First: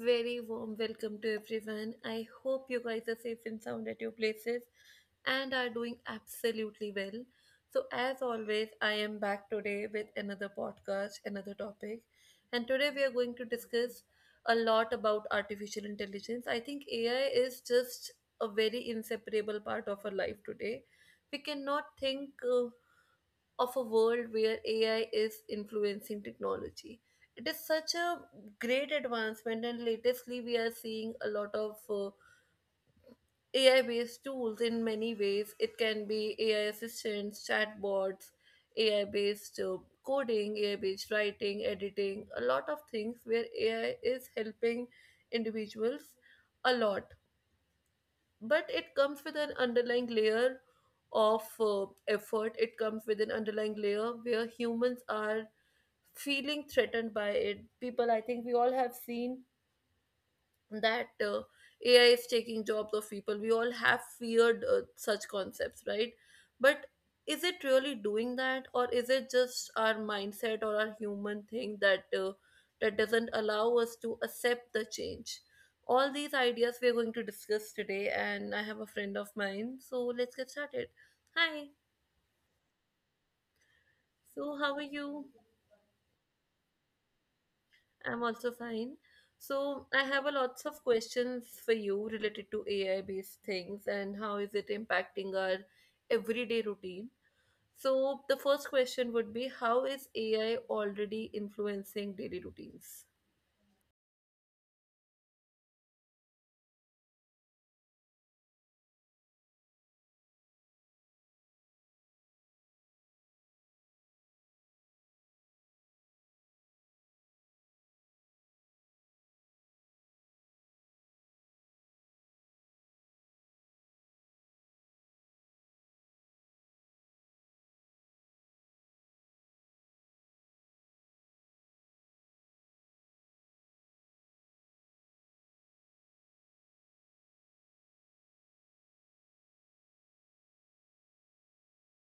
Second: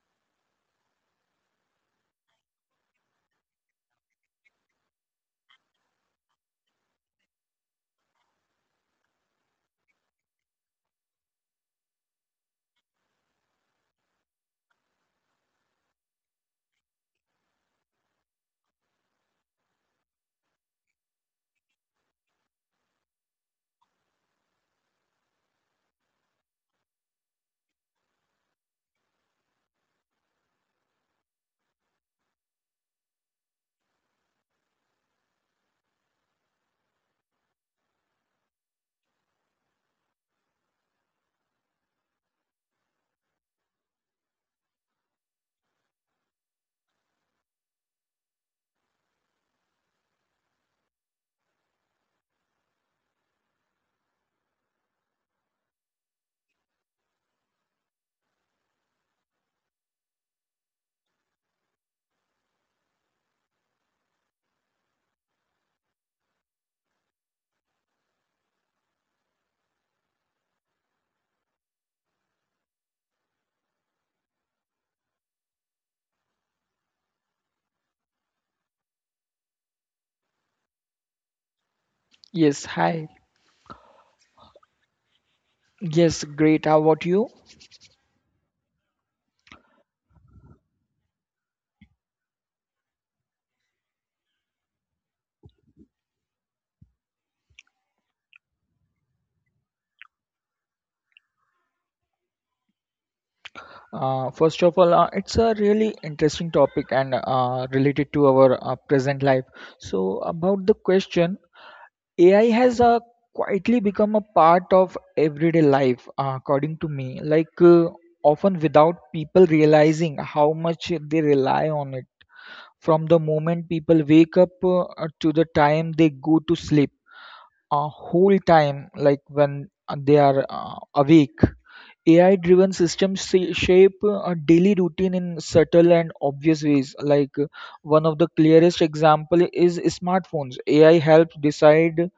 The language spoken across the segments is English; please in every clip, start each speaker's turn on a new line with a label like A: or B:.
A: very warm welcome to everyone. I hope you guys are safe and sound at your places and are doing absolutely well. So, as always, I am back today with another podcast, another topic. And today we are going to discuss a lot about artificial intelligence. I think AI is just a very inseparable part of our life today. We cannot think of a world where AI is influencing technology. It is such a great advancement, and latestly, we are seeing a lot of AI based tools in many ways. It can be AI assistants, chatbots, AI based coding, AI based writing, editing, a lot of things where AI is helping individuals a lot. But it comes with an underlying layer of effort, it comes with an underlying layer where humans are feeling threatened by it. People, I think we all have seen that AI is taking jobs of people. We all have feared such concepts, right? But is it really doing that, or is it just our mindset or our human thing that doesn't allow us to accept the change? All these ideas we're going to discuss today, and I have a friend of mine, so let's get started. Hi,
B: Yes, hi.
A: so how are you?
B: Yes, great. How about you?
A: I'm also fine. So I have a lots of questions for you related to AI based things and how is it impacting our everyday routine. So the first question would be how is AI already influencing daily routines?
B: First of all, it's a really interesting topic and related to our present life. So, about the question, AI has quietly become a part of everyday life, according to me, often without people realizing how much they rely on it. From the moment people wake up to the time they go to sleep, a whole time, like when they are awake, AI-driven systems shape a daily routine in subtle and obvious ways. One of the clearest example is smartphones. AI helps decide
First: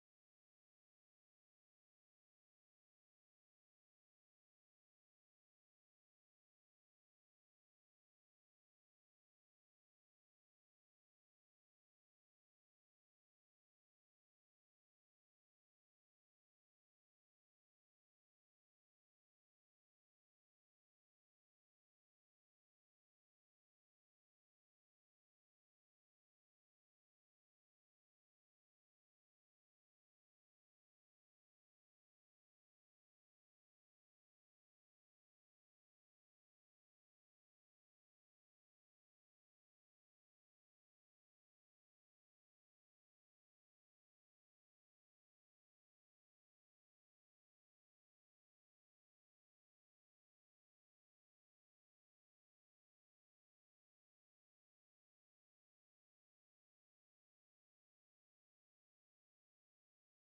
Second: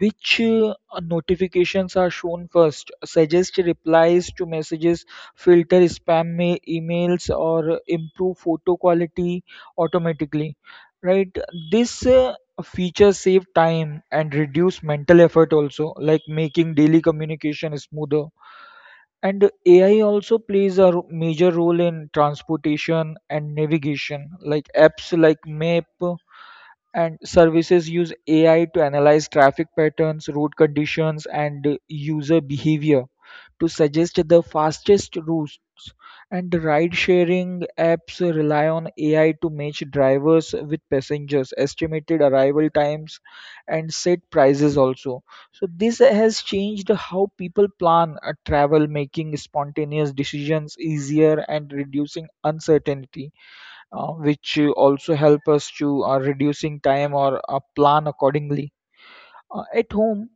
B: which notifications are shown first, suggest replies to messages, filter spam emails, or improve photo quality automatically. Right? This feature save time and reduce mental effort also, like making daily communication smoother. And AI also plays a major role in transportation and navigation, like apps like Map and services use AI to analyze traffic patterns, road conditions, and user behavior to suggest the fastest routes. And the ride sharing apps rely on AI to match drivers with passengers, estimated arrival times, and set prices also. So, this has changed how people plan a travel, making spontaneous decisions easier and reducing uncertainty, which also help us to reducing time or plan accordingly at home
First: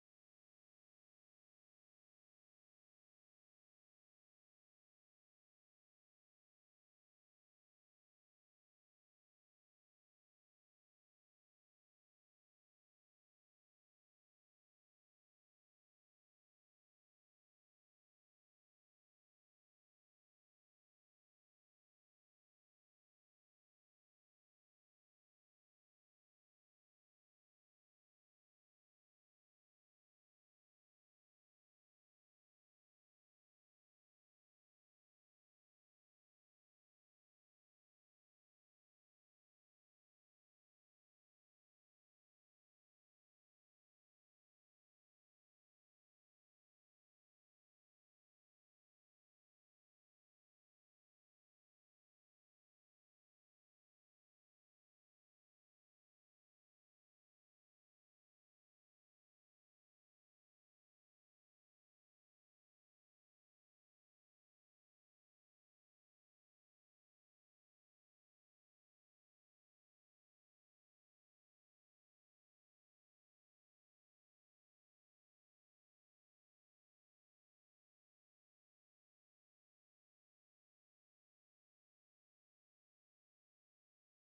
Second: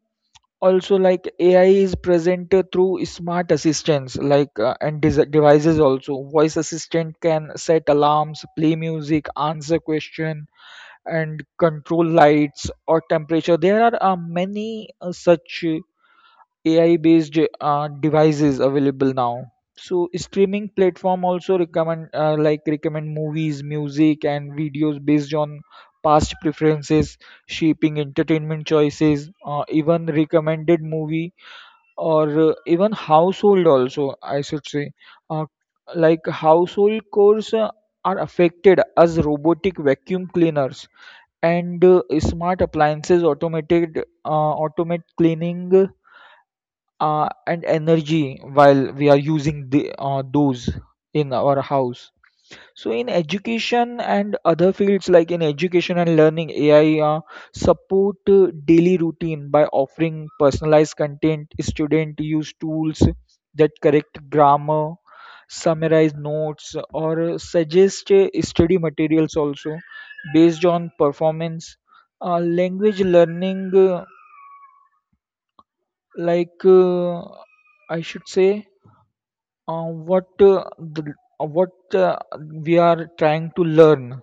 B: also, like AI is present through smart assistants, like and devices also. Voice assistant can set alarms, play music, answer question, and control lights or temperature. There are many such AI based devices available now. So streaming platform also recommend, recommend movies, music, and videos based on past preferences, shaping entertainment choices, even recommended movie or even household also, I should say. Uh, like household chores are affected as robotic vacuum cleaners and smart appliances uh, automate cleaning and energy while we are using those in our house. So in education and other fields, like in education and learning, AI support daily routine by offering personalized content. Student use tools that correct grammar, summarize notes, or suggest study materials also based on performance. Language learning, like uh, I should say uh, what we are trying to learn.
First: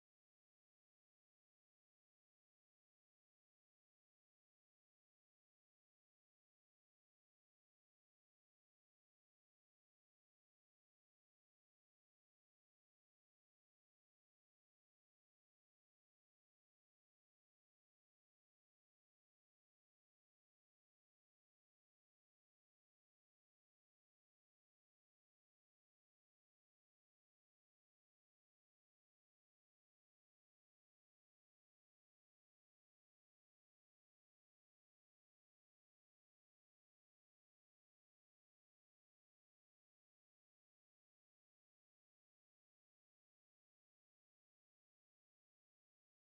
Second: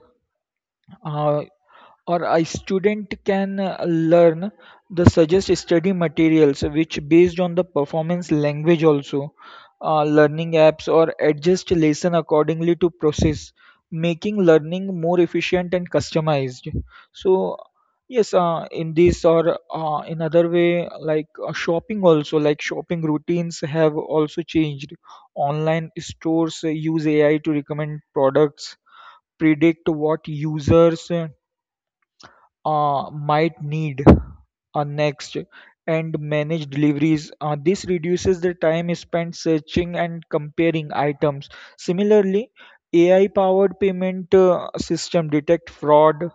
B: Uh, or a student can learn the suggest study materials which based on the performance language also. Learning apps or adjust lesson accordingly to process, making learning more efficient and customized. So yes, in this or in other way, shopping also, like shopping routines have also changed. Online stores use AI to recommend products, predict what users might need next, and manage deliveries. This reduces the time spent searching and comparing items. Similarly, AI powered payment system detect fraud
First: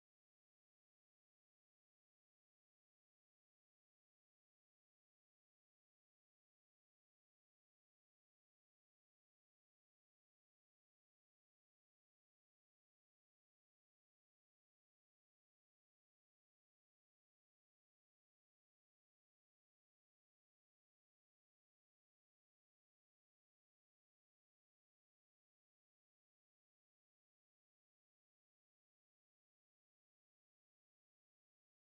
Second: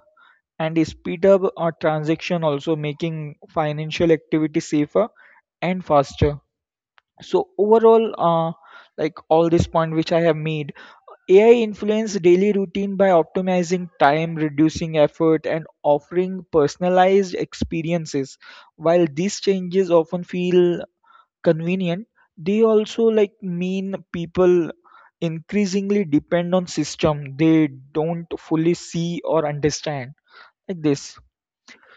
B: and speed up a transaction also, making financial activity safer and faster. So overall, like all this point which I have made, AI influence daily routine by optimizing time, reducing effort, and offering personalized experiences. While these changes often feel convenient, they also like mean people increasingly depend on system they don't fully see or understand, like this.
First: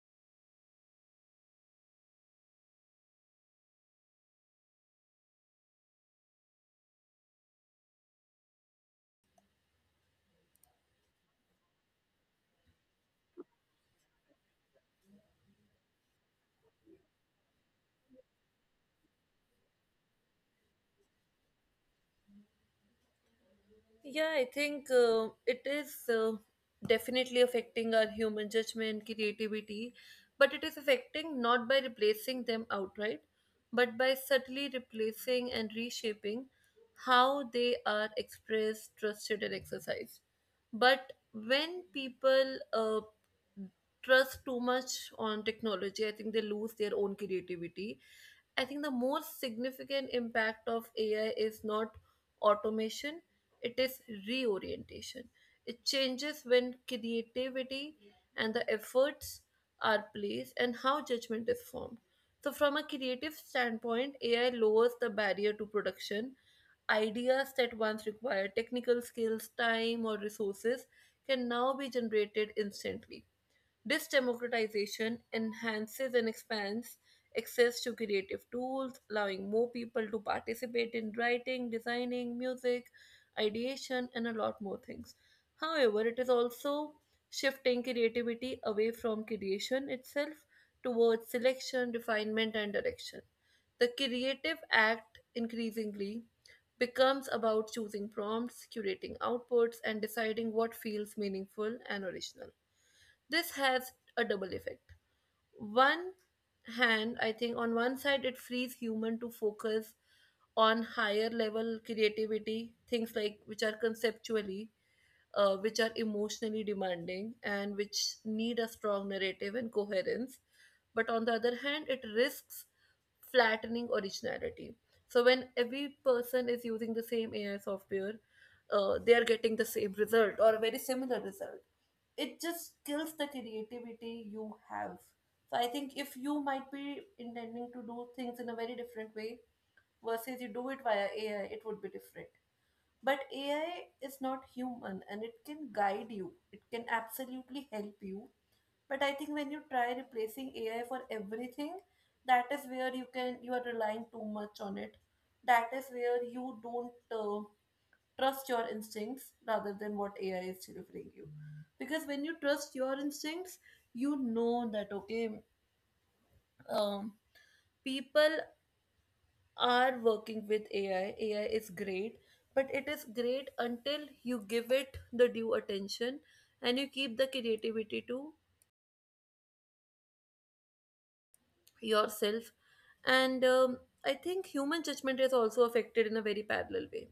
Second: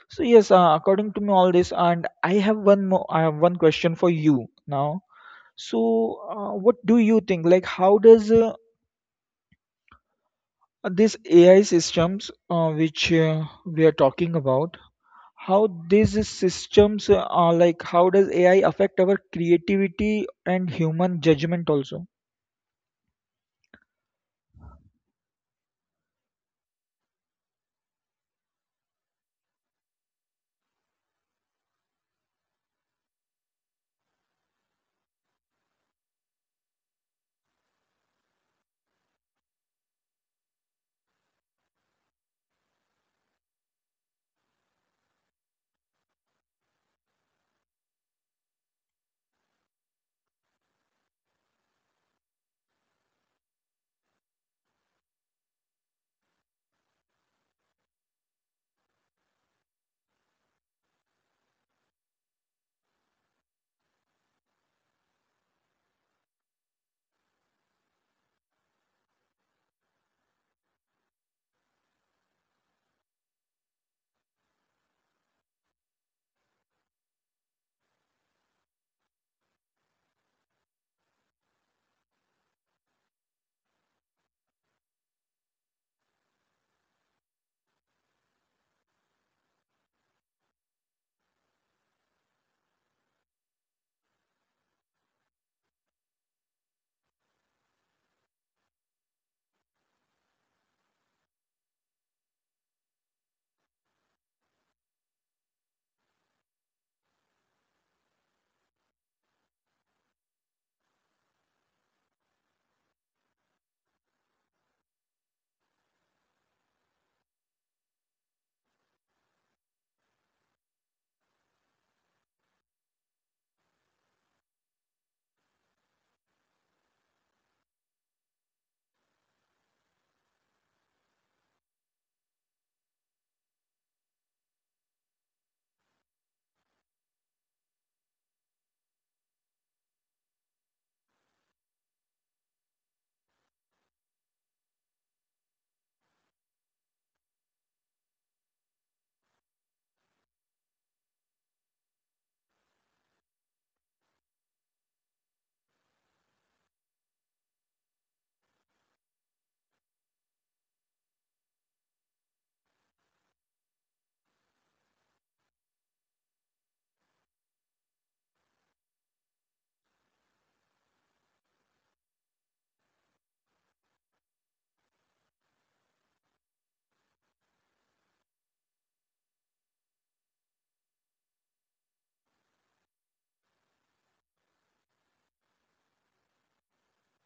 B: So yes, according to me, all this, and I have one question for you now. So, what do you think? Like, how does this AI systems which we are talking about, how these systems how does AI affect our creativity and human judgment also?
A: Yeah, I think it is definitely affecting our human judgment, creativity, but it is affecting not by replacing them outright, but by subtly replacing and reshaping how they are expressed, trusted, and exercised. But when people trust too much on technology, I think they lose their own creativity. I think the most significant impact of AI is not automation, it is reorientation. It changes when creativity and the efforts are placed and how judgment is formed. So, from a creative standpoint, AI lowers the barrier to production. Ideas that once required technical skills, time, or resources can now be generated instantly. This democratization enhances and expands access to creative tools, allowing more people to participate in writing, designing, music, ideation, and a lot more things. However, it is also shifting creativity away from creation itself towards selection, refinement, and direction. The creative act increasingly becomes about choosing prompts, curating outputs, and deciding what feels meaningful and original. This has a double effect. One hand, I think on one side it frees human to focus on higher level creativity things, like which are conceptually which are emotionally demanding and which need a strong narrative and coherence. But on the other hand, it risks flattening originality. So when every person is using the same AI software, they are getting the same result or a very similar result. It just kills the creativity you have. So I think if you might be intending to do things in a very different way versus you do it via AI, it would be different. But AI is not human and it can guide you. It can absolutely help you. But I think when you try replacing AI for everything, that is where you are relying too much on it. That is where you don't trust your instincts rather than what AI is delivering you. Because when you trust your instincts, you know that, okay, um, people are working with AI. AI is great, but it is great until you give it the due attention and you keep the creativity too yourself. And I think human judgment is also affected in a very parallel way.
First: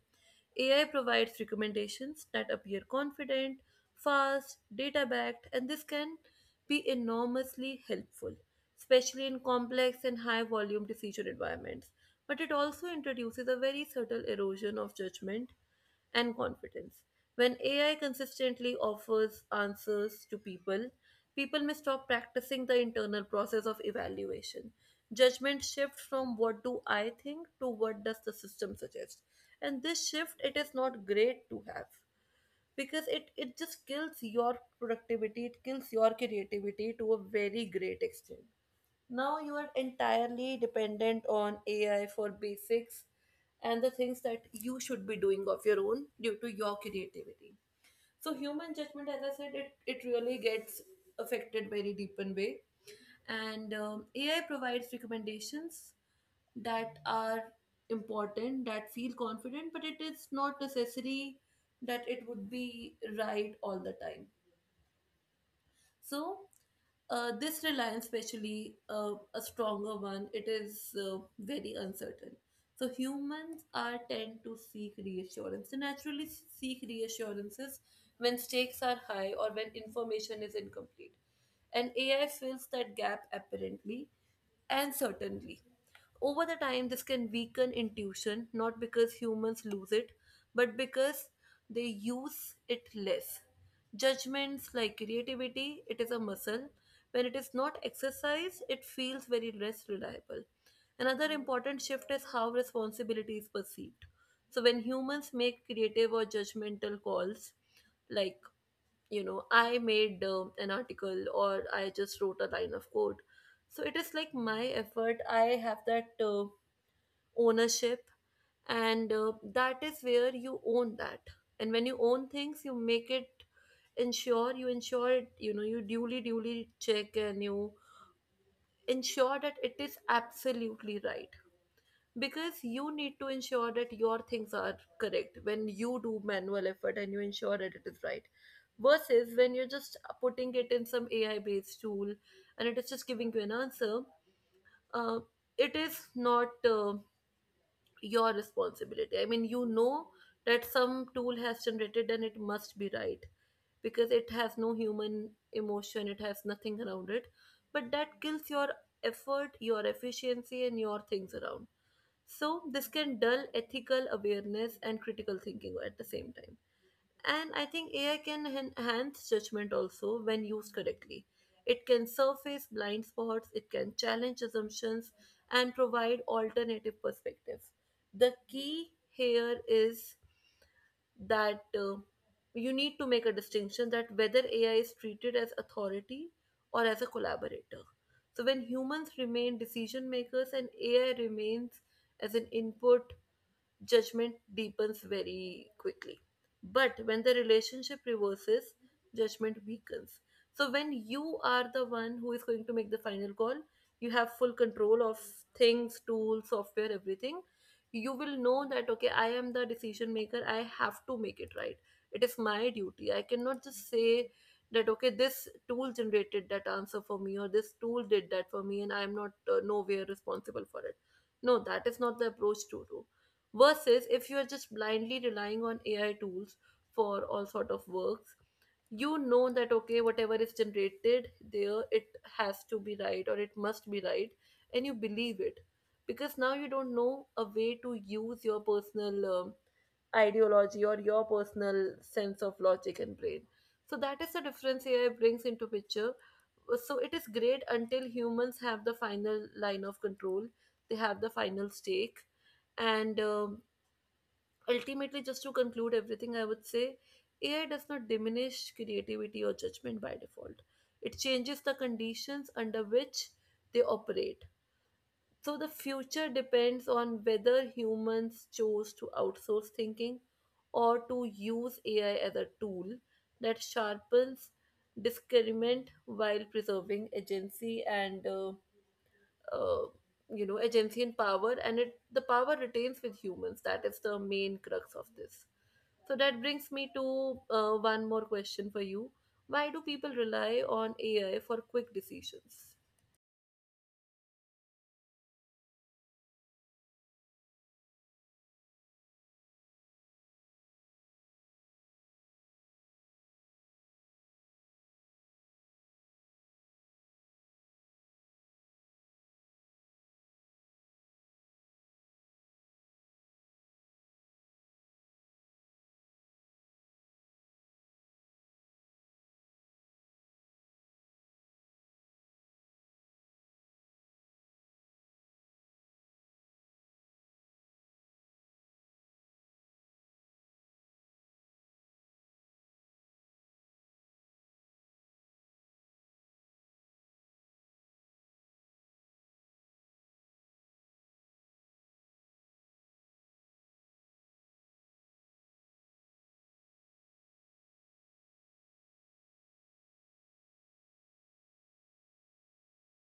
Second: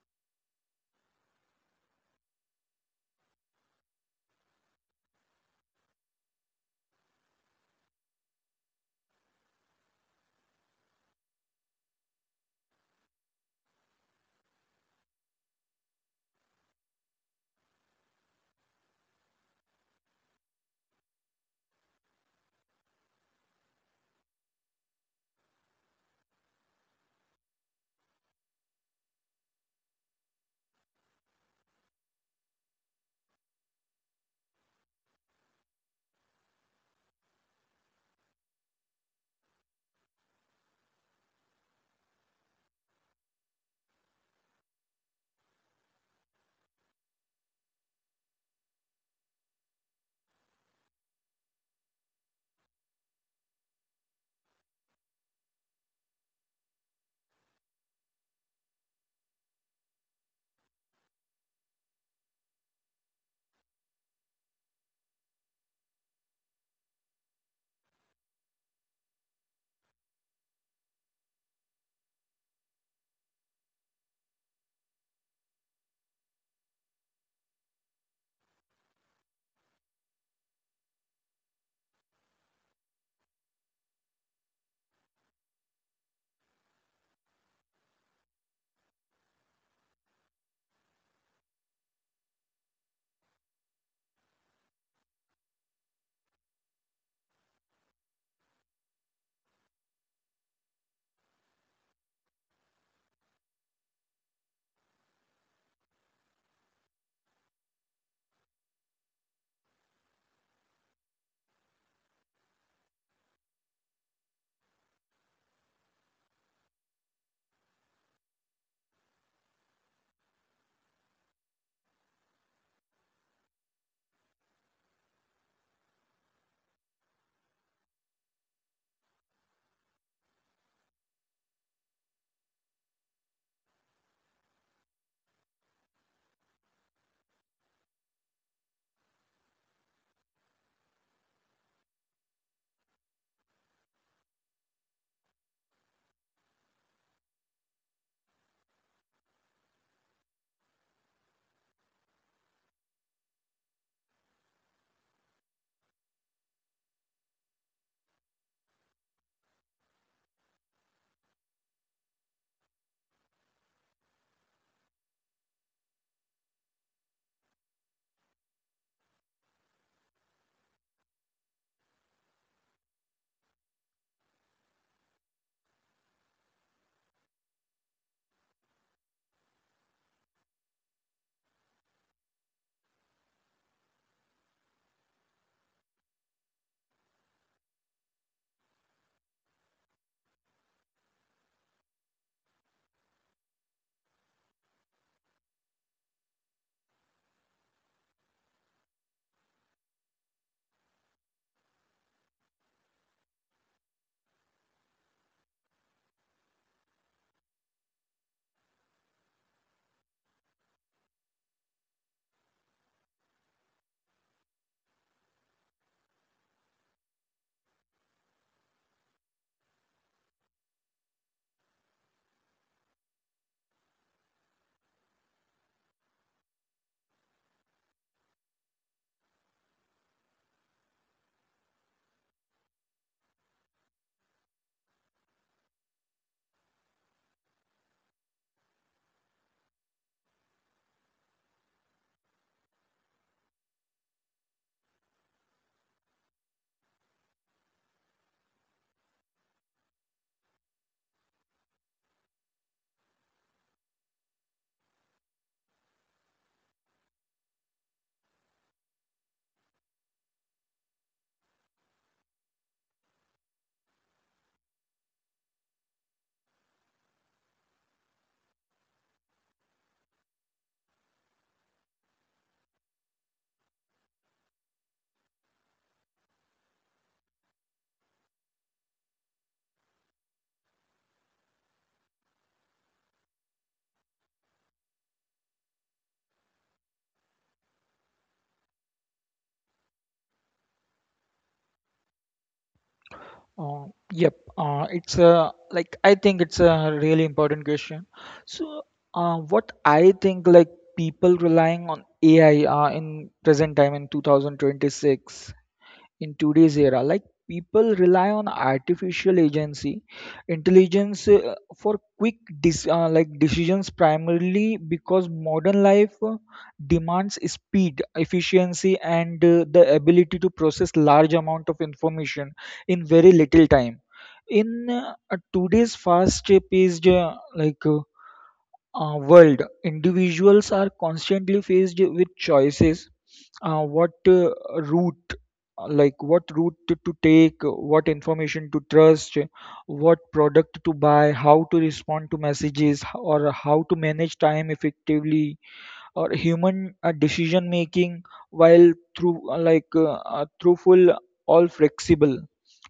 A: AI provides recommendations that appear confident, fast, data backed, and this can be enormously helpful, especially in complex and high volume decision environments. But it also introduces a very subtle erosion of judgment and confidence. When AI consistently offers answers to people, people may stop practicing the internal process of evaluation. Judgment shifts from what do I think to what does the system suggest. And this shift, it is not great to have, because it just kills your productivity, it kills your creativity to a very great extent. Now you are entirely dependent on AI for basics and the things that you should be doing of your own due to your creativity. So human judgment, as I said, it really gets affected very deep in way. And AI provides recommendations that are important, that feel confident, but it is not necessary that it would be right all the time. So, this reliance, especially a stronger one, it is very uncertain. So humans are tend to seek reassurance. They naturally seek reassurances when stakes are high or when information is incomplete. And AI fills that gap apparently and certainly. Over the time, this can weaken intuition, not because humans lose it, but because they use it less. Judgments like creativity, it is a muscle. When it is not exercised, it feels very less reliable. Another important shift is how responsibility is perceived. So when humans make creative or judgmental calls, like you know, I made an article, or I just wrote a line of code, so it is like my effort, I have that ownership. And that is where you own that, and when you own things, you make it ensure, you ensure it, you know, you duly check and you ensure that it is absolutely right, because you need to ensure that your things are correct when you do manual effort and you ensure that it is right, versus when you're just putting it in some AI based tool and it is just giving you an answer. uh, it is not your responsibility. I mean, you know that some tool has generated and it must be right because it has no human emotion, it has nothing around it. But that kills your effort, your efficiency, and your things around. So, this can dull ethical awareness and critical thinking at the same time. And I think AI can enhance judgment also when used correctly. It can surface blind spots, it can challenge assumptions, and provide alternative perspectives. The key here is that you need to make a distinction that whether AI is treated as authority or as a collaborator. So when humans remain decision makers and AI remains as an input, judgment deepens very quickly. But when the relationship reverses, judgment weakens. So when you are the one who is going to make the final call, you have full control of things, tools, software, everything. You will know that, okay, I am the decision maker. I have to make it right. It is my duty. I cannot just say that, okay, this tool generated that answer for me or this tool did that for me and I am not nowhere responsible for it. No, that is not the approach to do, versus if you are just blindly relying on AI tools for all sort of works, you know that, okay, whatever is generated there, it has to be right or it must be right, and you believe it, because now you don't know a way to use your personal ideology or your personal sense of logic and brain. So that is the difference AI brings into picture. So it is great until humans have the final line of control, they have the final stake. And ultimately, just to conclude everything, I would say AI does not diminish creativity or judgment by default. It changes the conditions under which they operate. So the future depends on whether humans chose to outsource thinking or to use AI as a tool that sharpens discernment while preserving agency and uh, you know, agency and power, and it the power retains with humans, that is the main crux of this. So that brings me to one more question for you. Why do people rely on AI for quick decisions?
B: Uh, yep, it's a like I think it's a really important question. So, what I think, like people relying on AI in present time in 2026, in today's era, like people rely on artificial agency intelligence for quick decisions, primarily because modern life demands speed, efficiency, and the ability to process large amount of information in very little time. In today's fast paced, world, individuals are constantly faced with choices, uh, what uh, route what route to take, what information to trust, what product to buy, how to respond to messages, or how to manage time effectively, or human decision making, while through like through full all flexible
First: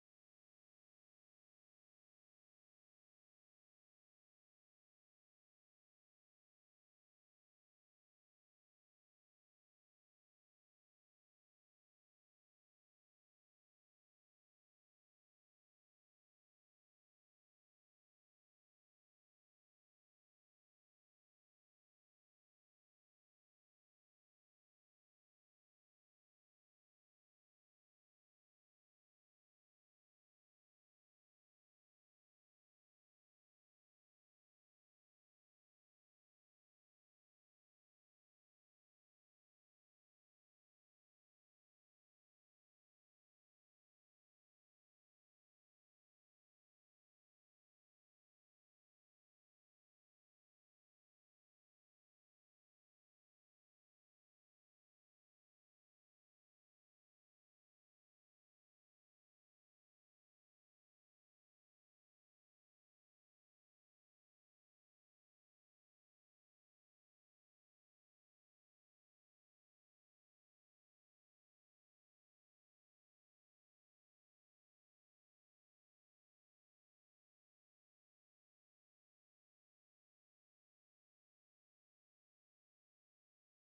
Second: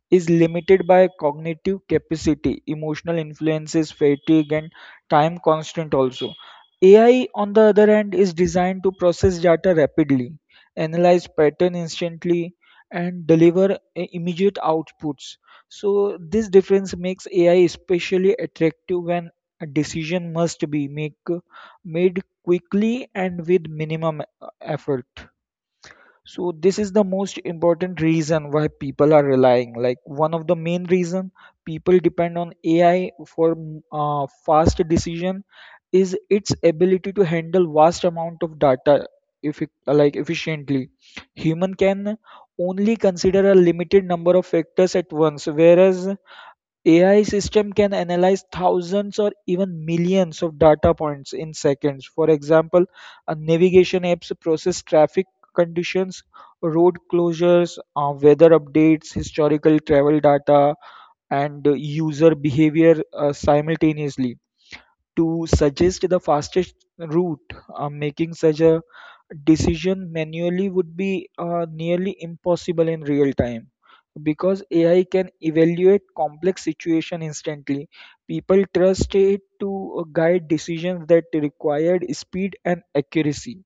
B: is limited by cognitive capacity, emotional influences, fatigue, and time constant also. AI, on the other hand, is designed to process data rapidly, analyze pattern instantly, and deliver immediate outputs. So this difference makes AI especially attractive when a decision must be make, made quickly and with minimum effort. So this is the most important reason why people are relying. Like one of the main reason people depend on AI for fast decision is its ability to handle vast amount of data, if like efficiently. Human can only consider a limited number of factors at once, whereas AI system can analyze thousands or even millions of data points in seconds. For example, a navigation apps process traffic conditions, road closures, weather updates, historical travel data, and user behavior simultaneously to suggest the fastest route. Making such a decision manually would be nearly impossible in real time because AI can evaluate complex situation instantly. People trust it to guide decisions that required speed and accuracy.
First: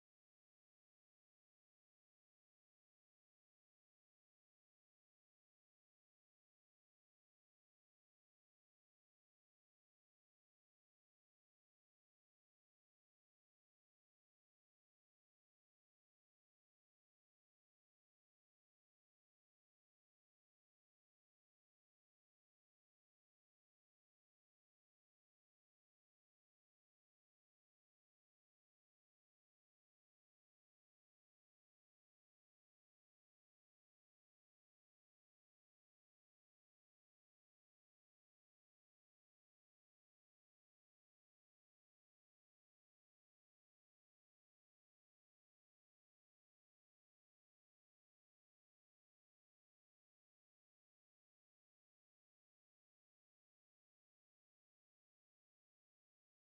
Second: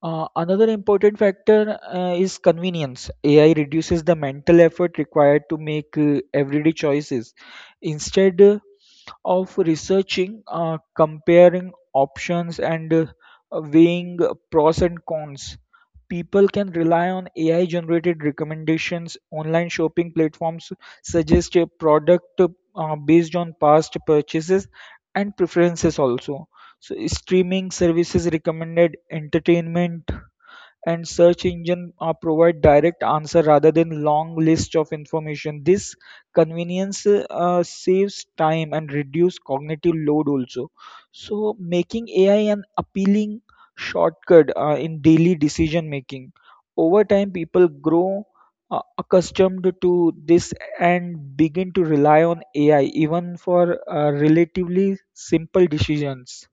B: Another important factor is convenience. AI reduces the mental effort required to make everyday choices. Instead of researching, comparing options, and weighing pros and cons, people can rely on AI generated recommendations. Online shopping platforms suggest a product based on past purchases and preferences also. So streaming services recommended entertainment and search engine provide direct answer rather than long list of information. This convenience saves time and reduce cognitive load also, so making AI an appealing shortcut in daily decision making. Over time, people grow accustomed to this and begin to rely on AI even for relatively simple decisions.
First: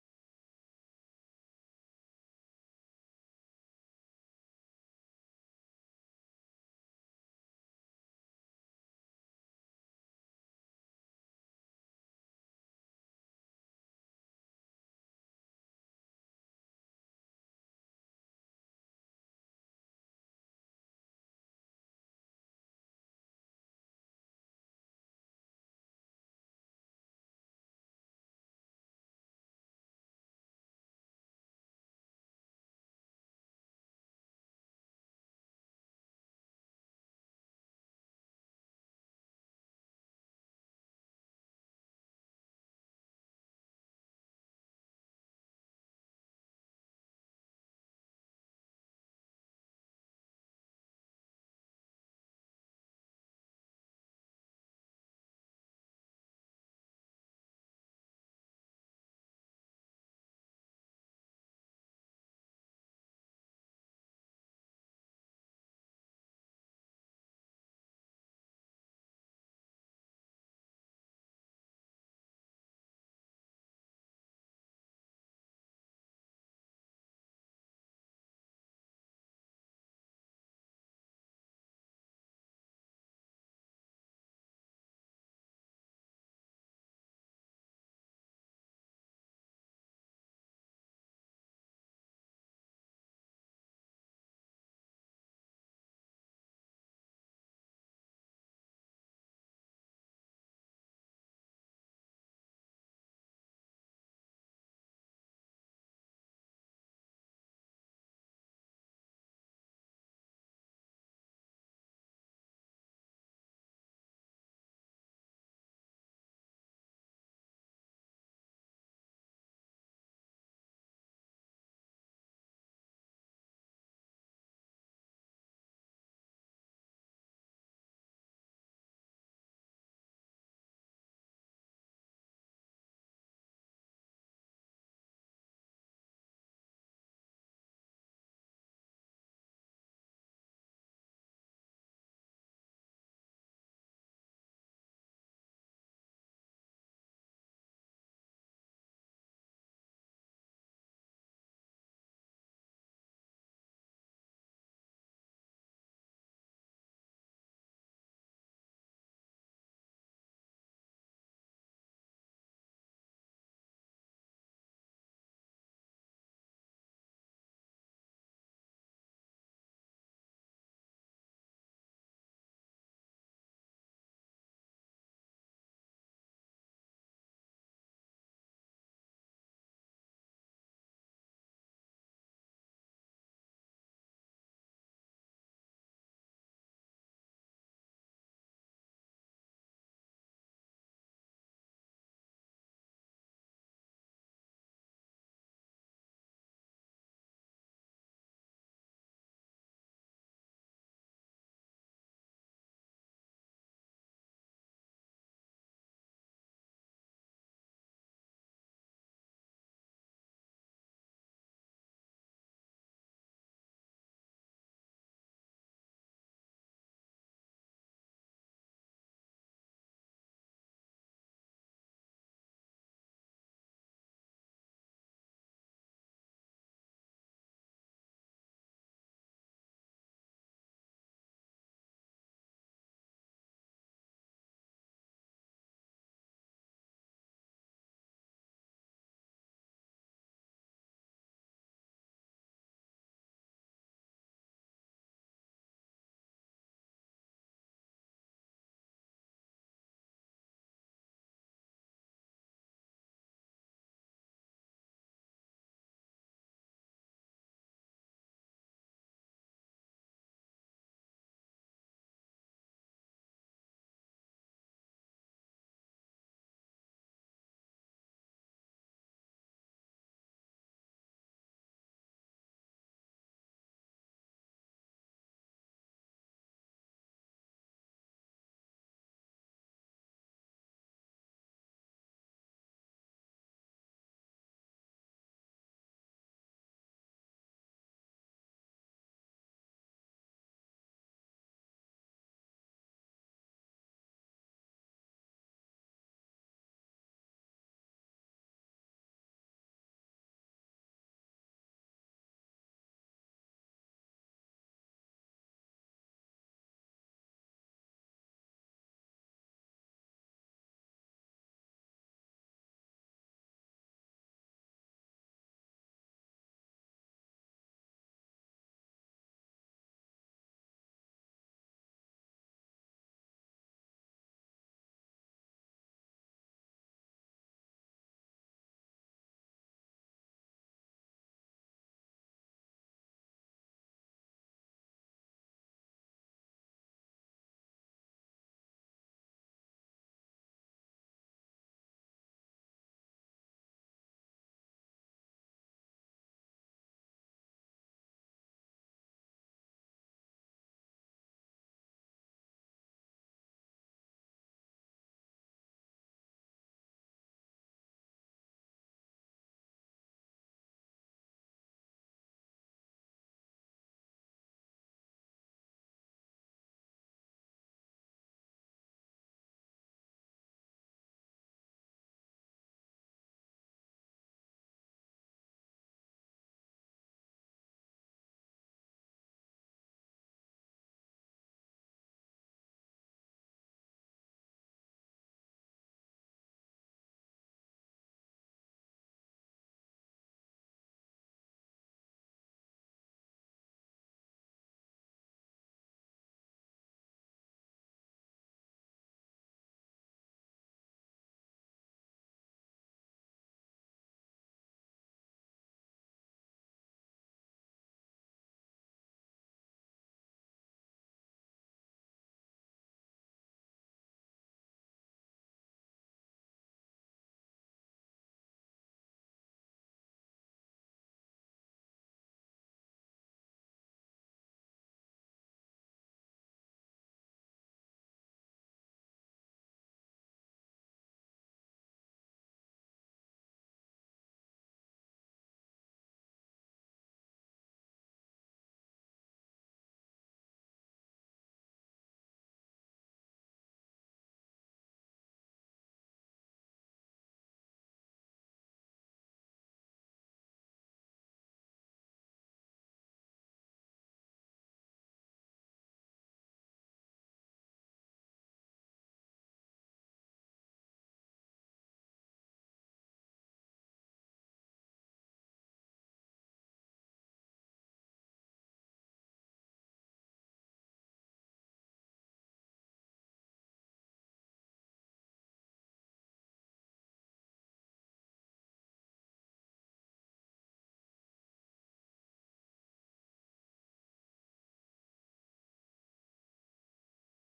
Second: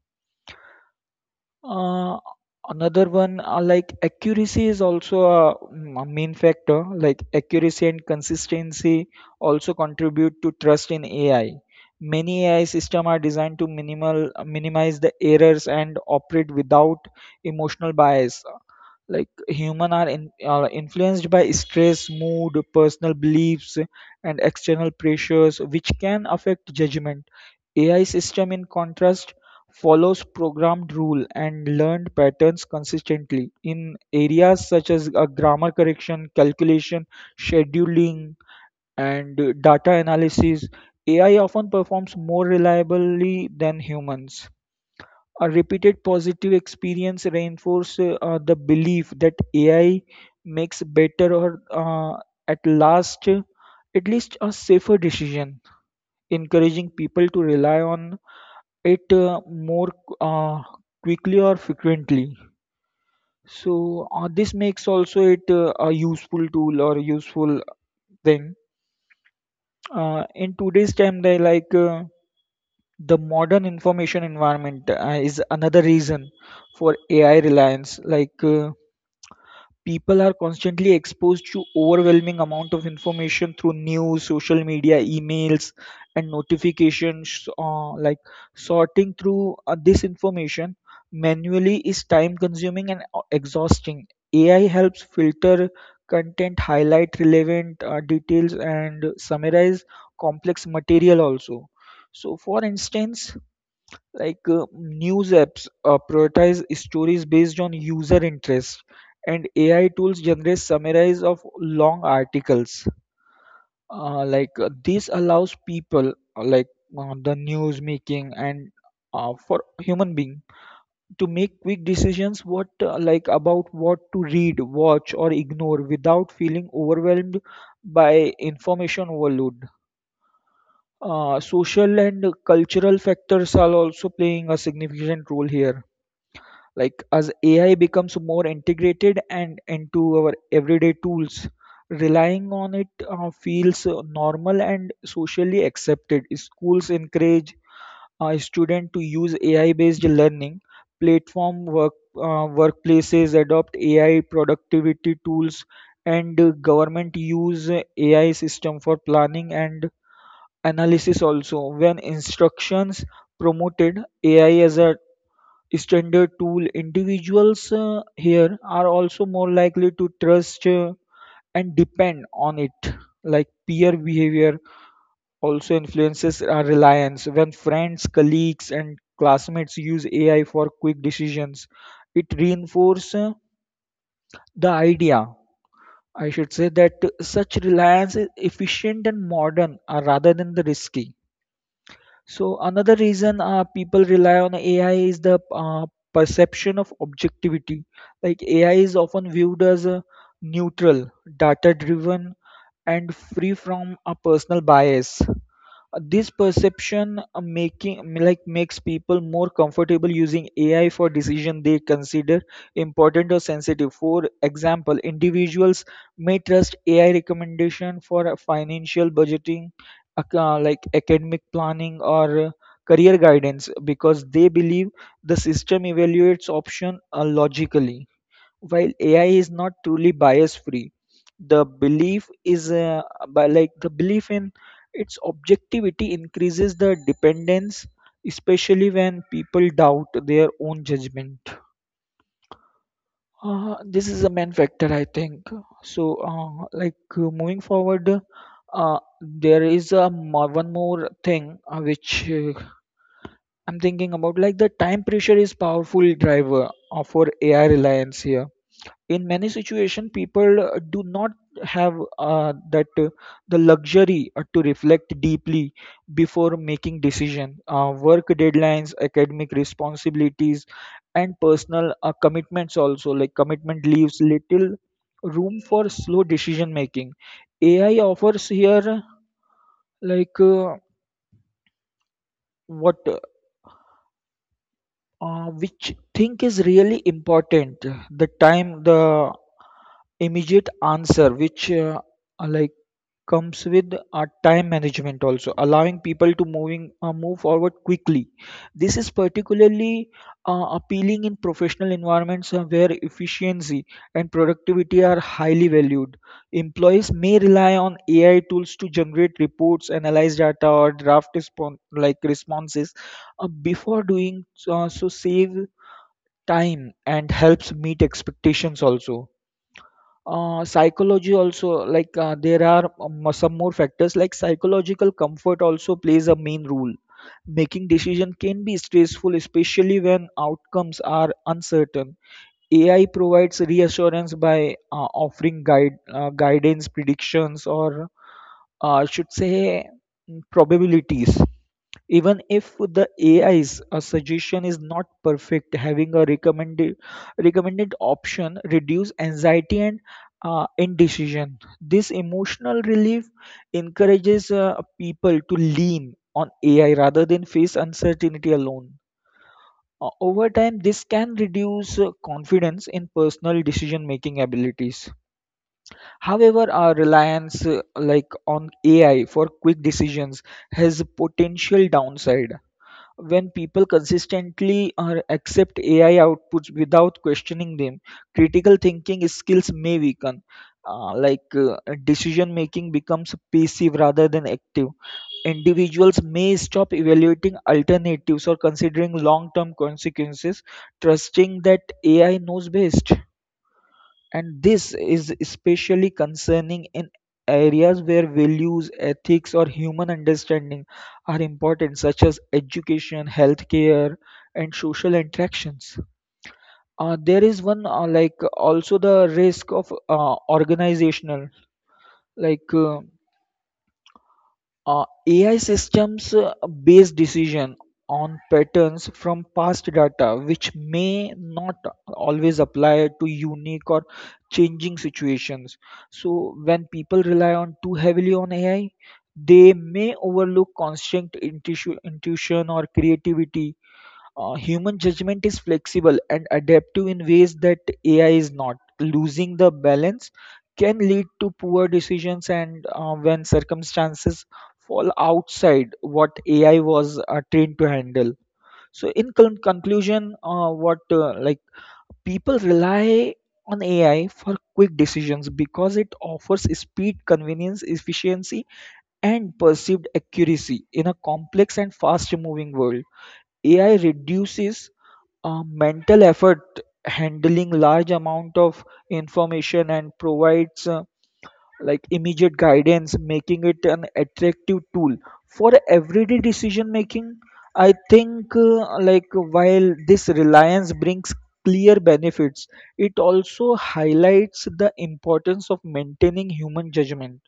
B: Uh, another one, like Accuracy is also a, a main factor. Like accuracy and consistency also contribute to trust in AI. Many AI systems are designed to minimal minimize the errors and operate without emotional bias, like human are, are influenced by stress, mood, personal beliefs, and external pressures which can affect judgment. AI system, in contrast, follows programmed rule and learned patterns consistently. In areas such as grammar correction, calculation, scheduling, and data analysis, AI often performs more reliably than humans. A repeated positive experience reinforce the belief that AI makes better, or at last uh, at least a safer decision, encouraging people to rely on it more uh, quickly or frequently. So this makes also it a useful tool or useful thing. In today's time, the modern information environment is another reason for AI reliance. People are constantly exposed to overwhelming amount of information through news, social media, emails, and notifications. Like sorting through this information manually is time-consuming and exhausting. AI helps filter content, highlight relevant details, and summarize complex material also. So, for instance, news apps prioritize stories based on user interest, and AI tools generate summaries of long articles. This allows people, the news making and for human being, to make quick decisions, what like about what to read, watch, or ignore without feeling overwhelmed by information overload. Uh, social and cultural factors are also playing a significant role here. Like as AI becomes more integrated and into our everyday tools, relying on it feels normal and socially accepted. Schools encourage a student to use AI based learning platform, workplaces adopt AI productivity tools, and government use AI system for planning and analysis also. When instructions promoted AI as a standard tool, individuals here are also more likely to trust and depend on it. Like peer behavior also influences our reliance. When friends, colleagues, and classmates use AI for quick decisions, it reinforces the idea, I should say, that such reliance is efficient and modern rather than the risky. So another reason people rely on AI is the perception of objectivity. Like AI is often viewed as a neutral, data driven, and free from a personal bias. This perception, making like makes people more comfortable using AI for decision they consider important or sensitive. For example, individuals may trust AI recommendation for financial budgeting, academic planning, or career guidance, because they believe the system evaluates option logically. While AI is not truly bias free, the belief is by like the belief in its objectivity increases the dependence, especially when people doubt their own judgment. This is a main factor, I think. Moving forward, there is one more thing which I'm thinking about. Like the time pressure is powerful driver for AI reliance here in many situations. People do not have that the luxury to reflect deeply before making decision. Work deadlines, academic responsibilities, and personal commitments, also like commitment, leaves little room for slow decision making. AI offers here, like what which think is really important, the immediate answer, which like comes with a time management, also allowing people to moving move forward quickly. This is particularly appealing in professional environments where efficiency and productivity are highly valued. Employees may rely on AI tools to generate reports, analyze data, or draft responses before doing so, save time and helps meet expectations also. Uh, psychology also like there are Some more factors like psychological comfort also plays a main role. Making decision can be stressful, especially when outcomes are uncertain. AI provides reassurance by offering guide guidance, predictions, or I should say mm, probabilities. Even if the AI's suggestion is not perfect, having a recommended option reduce anxiety and indecision. This emotional relief encourages people to lean on AI rather than face uncertainty alone. Over time, this can reduce confidence in personal decision-making abilities. However, our reliance on AI for quick decisions has a potential downside. When people consistently accept AI outputs without questioning them, critical thinking skills may weaken. uh, like uh, Decision making becomes passive rather than active. Individuals may stop evaluating alternatives or considering long term consequences, trusting that AI knows best. And this is especially concerning in areas where values, ethics, or human understanding are important, such as education, healthcare, and social interactions. There is one also the risk of organizational like. Uh, AI systems base decision on patterns from past data, which may not always apply to unique or changing situations. So, when people rely on too heavily on AI, they may overlook constant intuition or creativity. Human judgment is flexible and adaptive in ways that AI is not. Losing the balance can lead to poor decisions and when circumstances fall outside what AI was trained to handle. So, in conclusion, what like people rely on AI for quick decisions because it offers speed, convenience, efficiency, and perceived accuracy in a complex and fast moving world. AI reduces mental effort, handling large amount of information, and provides immediate guidance, making it an attractive tool for everyday decision making. I think while this reliance brings clear benefits, it also highlights the importance of maintaining human judgment,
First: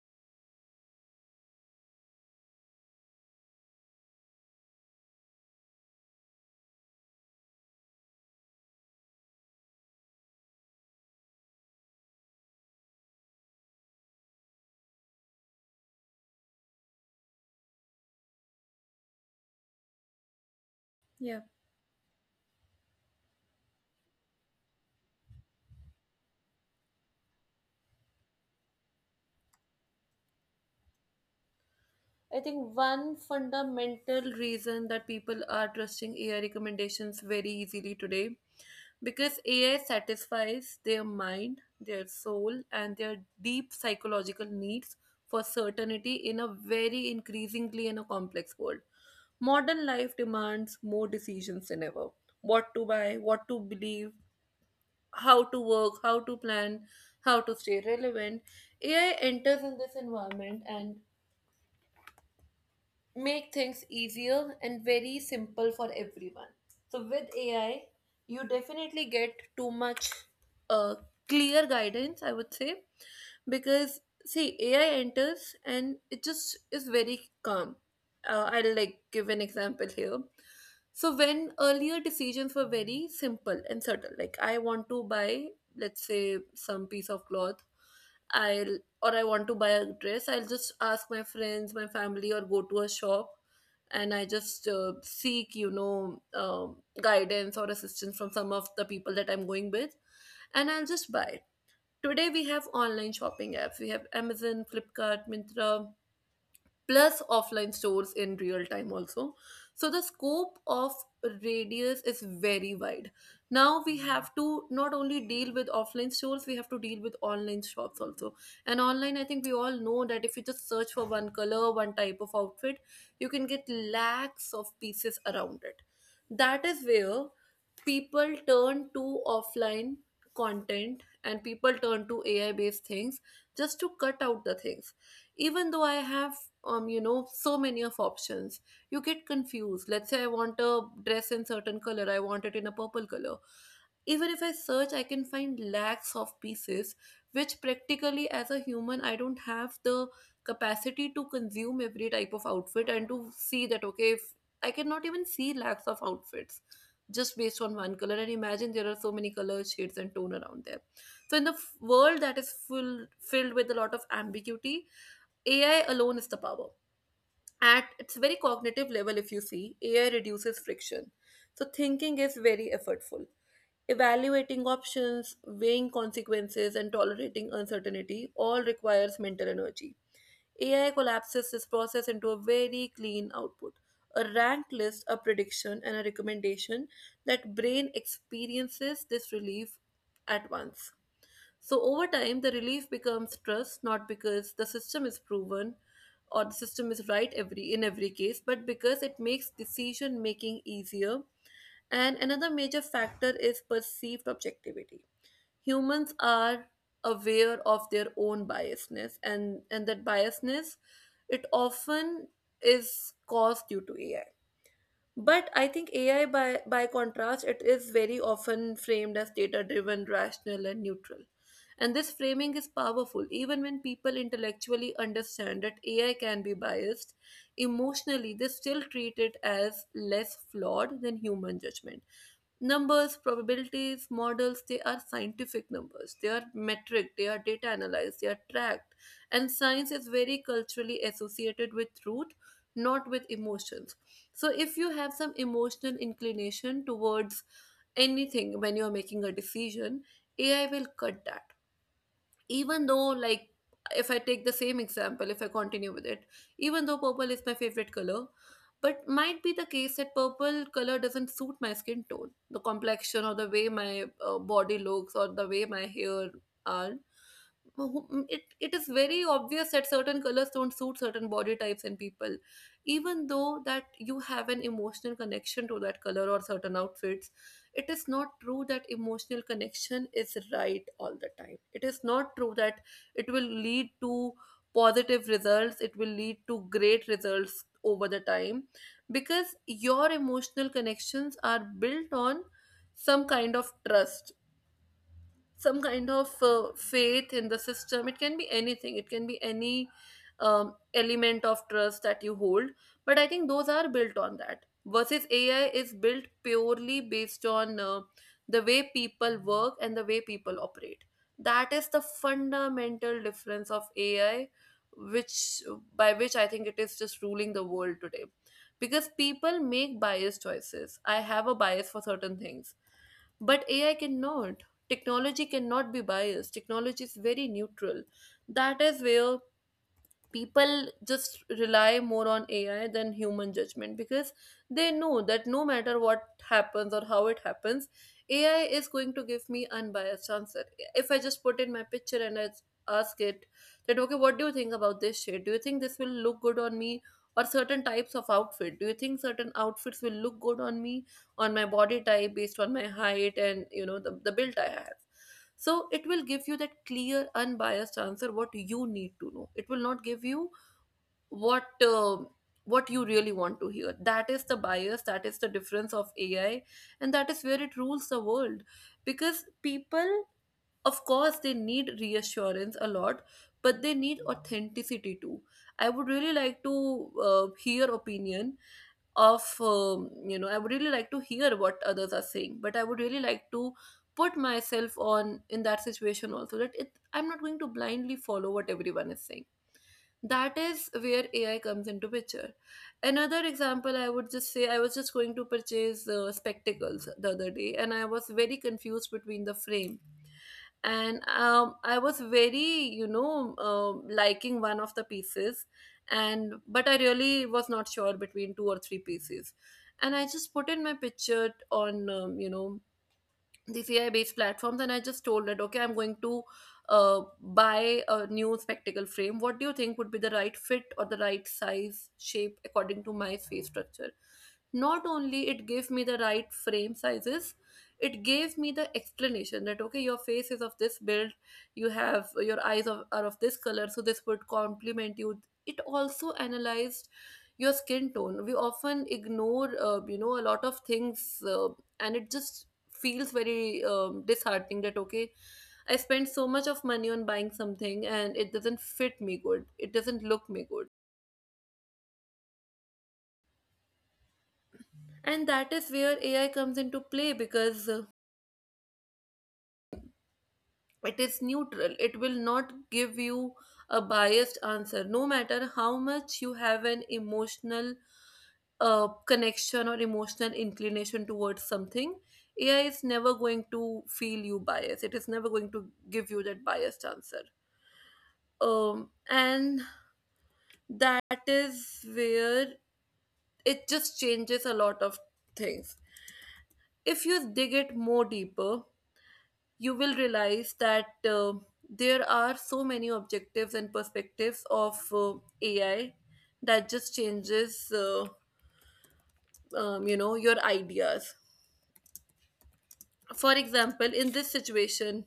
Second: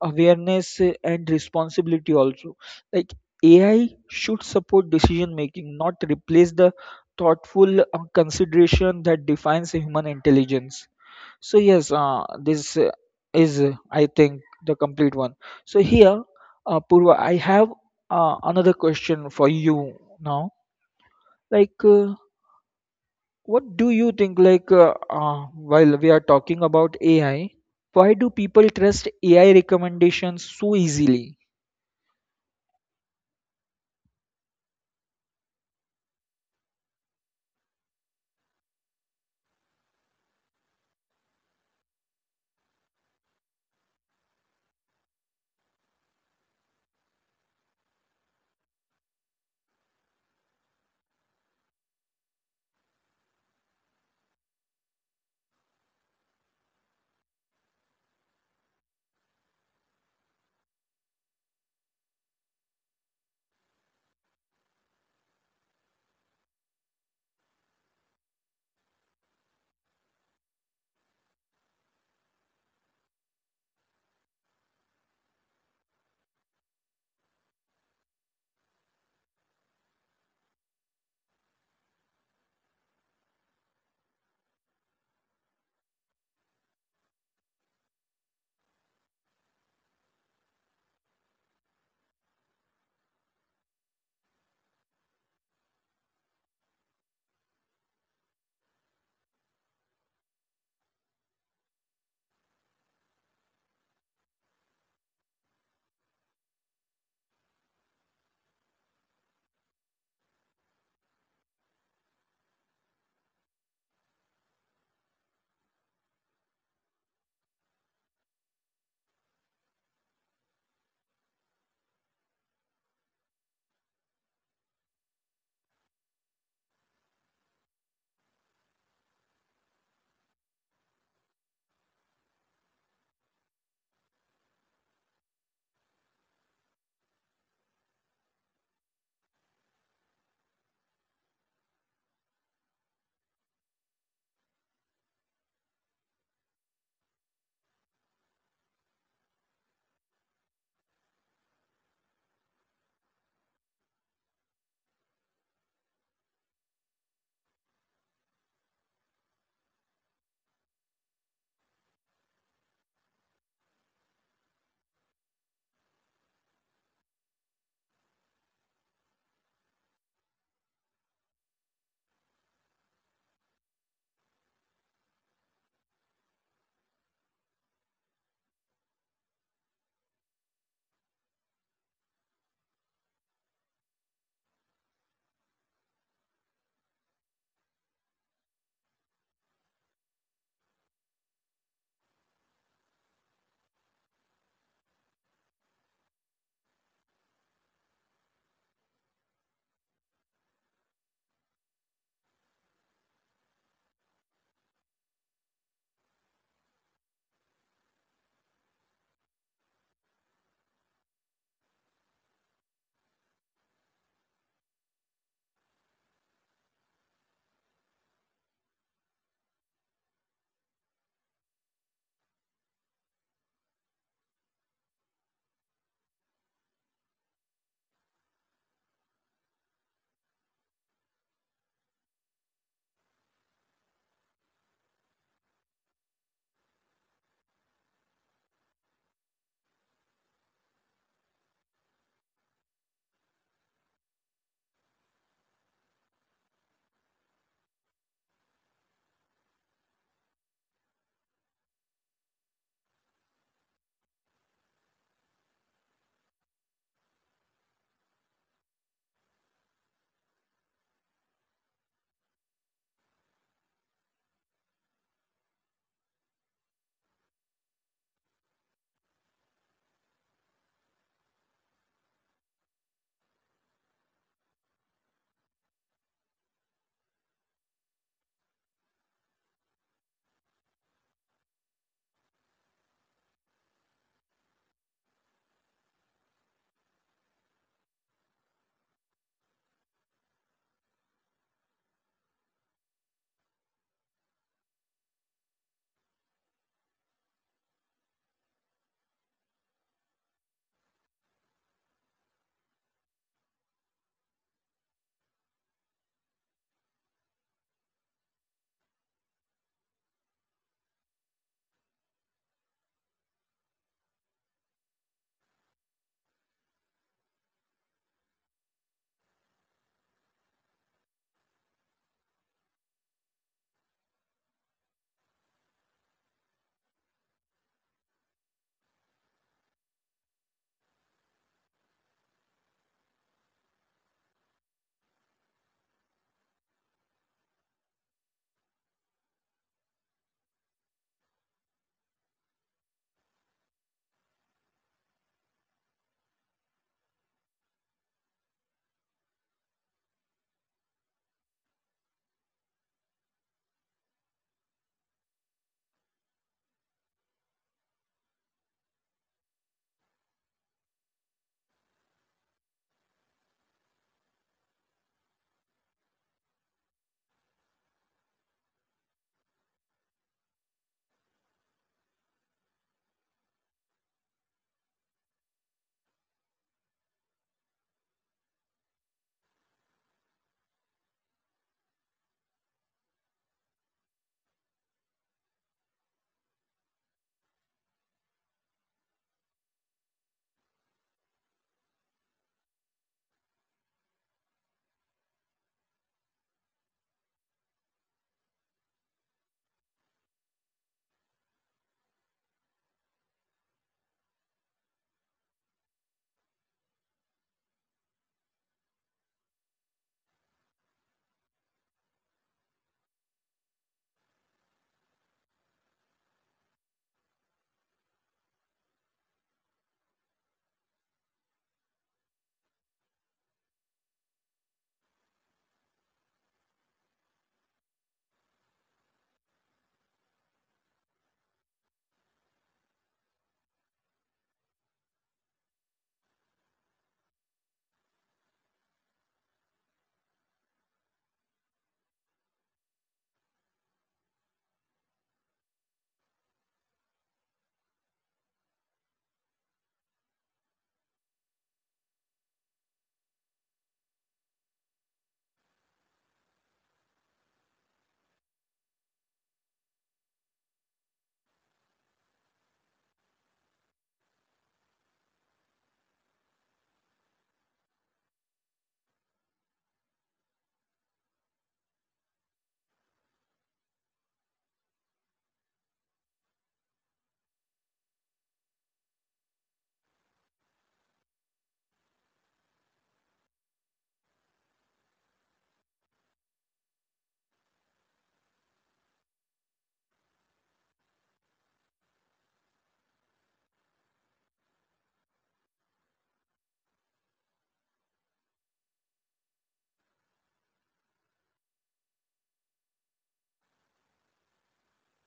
B: awareness, and responsibility also. like AI should support decision making, not replace the thoughtful consideration that defines human intelligence. So yes, this is I think the complete one. So here, Purva, I have another question for you now.
A: Yeah.
B: Like uh, what do you think uh, while we are talking about AI, why do people trust AI recommendations so easily?
A: I think one fundamental reason that people are trusting AI recommendations very easily today, because AI satisfies their mind, their soul, and their deep psychological needs for certainty in a very increasingly in a complex world. Modern life demands more decisions than ever. What to buy, what to believe, how to work, how to plan, how to stay relevant. AI enters in this environment and make things easier and very simple for everyone. So with AI, you definitely get too much uh, clear guidance, I would say, because see, AI enters and it just is very calm. I'll like give an example here. So when earlier decisions were very simple and subtle, like I want to buy, let's say, some piece of cloth, I'll or I want to buy a dress, I'll just ask my friends, my family, or go to a shop, and I just seek, guidance or assistance from some of the people that I'm going with, and I'll just buy. Today we have online shopping apps. We have Amazon, Flipkart, Mintra, plus offline stores in real time also. So the scope of Radius is very wide. Now we have to not only deal with offline stores, we have to deal with online shops also. And online, I think we all know that if you just search for one color, one type of outfit, you can get lakhs of pieces around it. That is where people turn to offline content and people turn to AI based things just to cut out the things. Even though I have so many of options, you get confused. Let's say I want a dress in certain color, I want it in a purple color. Even if I search, I can find lakhs of pieces, which practically as a human I don't have the capacity to consume every type of outfit and to see that, okay, if I cannot even see lakhs of outfits just based on one color, and imagine there are so many color shades and tone around there. So in the world that is full filled with a lot of ambiguity, AI alone is the power. At its very cognitive level, if you see, AI reduces friction. So thinking is very effortful. Evaluating options, weighing consequences, and tolerating uncertainty all requires mental energy. AI collapses this process into a very clean output, a ranked list, a prediction, and a recommendation. That brain experiences this relief at once. So over time, the relief becomes trust, not because the system is proven or the system is right every in every case, but because it makes decision making easier. And another major factor is perceived objectivity. Humans are aware of their own biasness, and that biasness, it often is caused due to AI, but I think AI, by contrast, it is very often framed as data driven, rational, and neutral. And this framing is powerful. Even when people intellectually understand that AI can be biased, emotionally they still treat it as less flawed than human judgment. Numbers, probabilities, models, they are scientific numbers, they are metric, they are data analyzed, they are tracked. And science is very culturally associated with truth, not with emotions. So if you have some emotional inclination towards anything when you are making a decision, AI will cut that. Even though, like, if I take the same example, if I continue with it, even though purple is my favorite color, but might be the case that purple color doesn't suit my skin tone, the complexion, or the way my body looks, or the way my hair are. It is very obvious that certain colors don't suit certain body types and people. Even though that you have an emotional connection to that color or certain outfits, it is not true that emotional connection is right all the time. It is not true that it will lead to positive results, it will lead to great results over the time, because your emotional connections are built on some kind of trust, some kind of faith in the system. It can be anything, it can be any element of trust that you hold, but I think those are built on that, versus AI is built purely based on the way people work and the way people operate. That is the fundamental difference of AI, which, by which I think it is just ruling the world today, because people make biased choices. I have a bias for certain things, but AI cannot. Technology cannot be biased, technology is very neutral. That is where people just rely more on AI than human judgment, because they know that no matter what happens or how it happens, AI is going to give me unbiased answer. If I just put in my picture and I ask it that, okay, what do you think about this shade, do you think this will look good on me, or certain types of outfit, do you think certain outfits will look good on me, on my body type, based on my height and you know the build I have. So it will give you that clear, unbiased answer what you need to know. It will not give you what uh, what you really want to hear. That is the bias. That is the difference of AI, and that is where it rules the world. Because people, of course, they need reassurance a lot, but they need authenticity too. I would really like to hear opinion of you know, I would really like to hear what others are saying, but I would really like to put myself on in that situation also, that it I'm not going to blindly follow what everyone is saying. That is where AI comes into picture. Another example I would just say, I was just going to purchase spectacles the other day, and I was very confused between the frame, and I was very you know liking one of the pieces, and but I really was not sure between two or three pieces. And I just put in my picture on you know, the CI based platforms, and I just told that, okay, I'm going to buy a new spectacle frame. What do you think would be the right fit or the right size shape according to my face structure? Not only it gave me the right frame sizes, it gave me the explanation that, okay, your face is of this build, you have your eyes of, are of this color, so this would complement you. It also analyzed your skin tone. We often ignore, you know, a lot of things, and it just feels very disheartening that, okay, I spent so much of money on buying something, and it doesn't fit me good, it doesn't look me good. And that is where AI comes into play, because it is neutral, it will not give you a biased answer no matter how much you have an emotional connection or emotional inclination towards something. AI is never going to feel you biased. It is never going to give you that biased answer. And that is where it just changes a lot of things. If you dig it more deeper, you will realize that there are so many objectives and perspectives of AI that just changes, you know, your ideas. For example, in this situation,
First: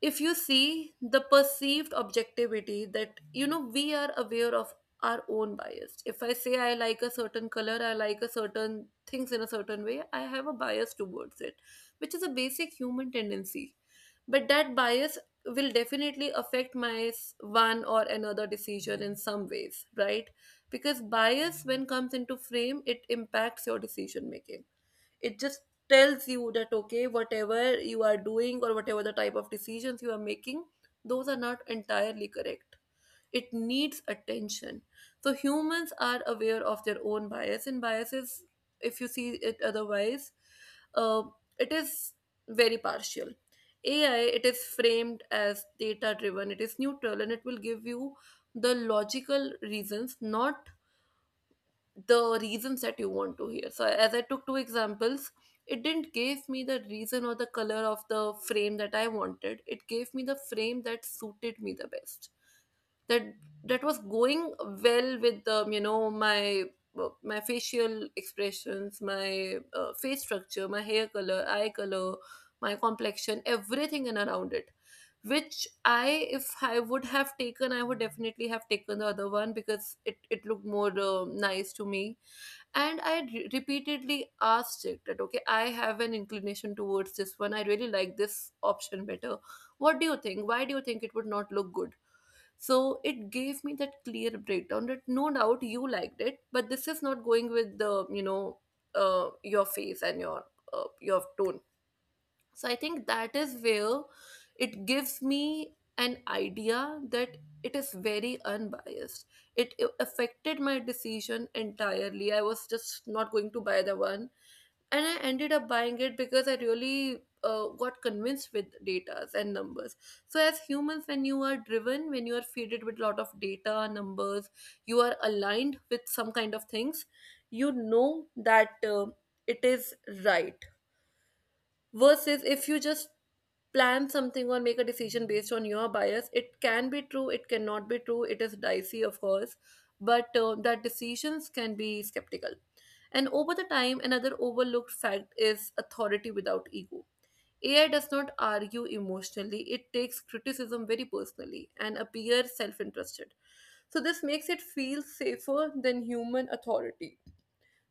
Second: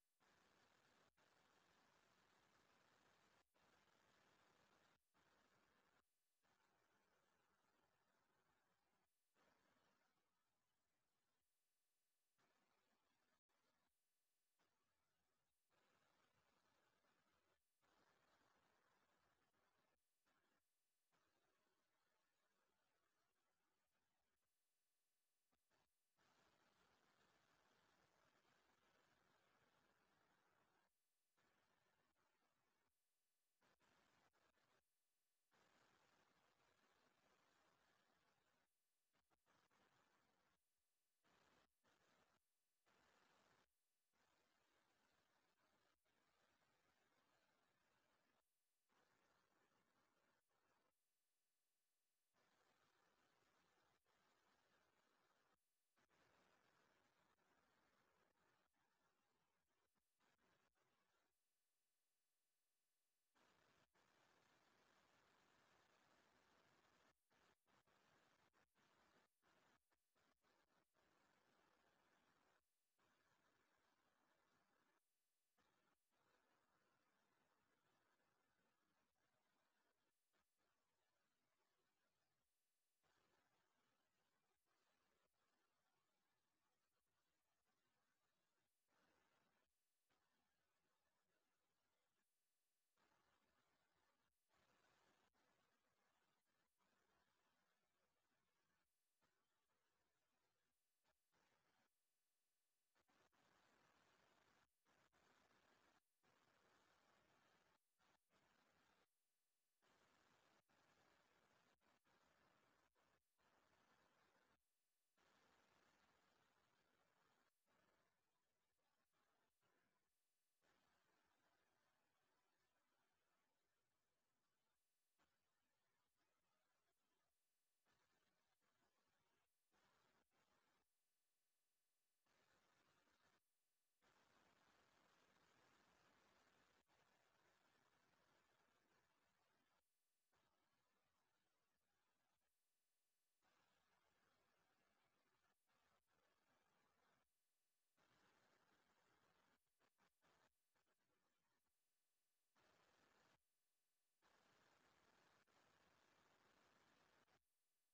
A: if you see the perceived objectivity that you know we are aware of our own bias. If I say I like a certain color, I like a certain things in a certain way, I have a bias towards it, which is a basic human tendency. But that bias will definitely affect my one or another decision in some ways, right? Because bias when comes into frame, it impacts your decision making. It just tells you that, okay, whatever you are doing or whatever the type of decisions you are making, those are not entirely correct, it needs attention. So humans are aware of their own bias and biases. If you see it otherwise, uh, it is very partial. AI, it is framed as data driven, it is neutral, and it will give you the logical reasons, not the reasons that you want to hear. So, as I took two examples, it didn't give me the reason or the color of the frame that I wanted. It gave me the frame that suited me the best. That that was going well with the you know my my facial expressions, my face structure, my hair color, eye color, my complexion, everything and around it, which I, if I would have taken, I would definitely have taken the other one, because it looked more nice to me. And I repeatedly asked it that, okay, I have an inclination towards this one, I really like this option better, what do you think, why do you think it would not look good. So it gave me that clear breakdown that no doubt you liked it, but this is not going with the you know your face and your tone. So I think that is where it gives me an idea that it is very unbiased. It affected my decision entirely. I was just not going to buy the one, and I ended up buying it because I really got convinced with data and numbers. So as humans, when you are driven, when you are fed with a lot of data, numbers, you are aligned with some kind of things. You know that it is right. Versus if you just plan something or make a decision based on your bias, it can be true, it cannot be true, it is dicey, of course, but that decisions can be skeptical. And over the time, another overlooked fact is authority without ego. AI does not argue emotionally, it takes criticism very personally and appears self interested. So, this makes it feel safer than human authority.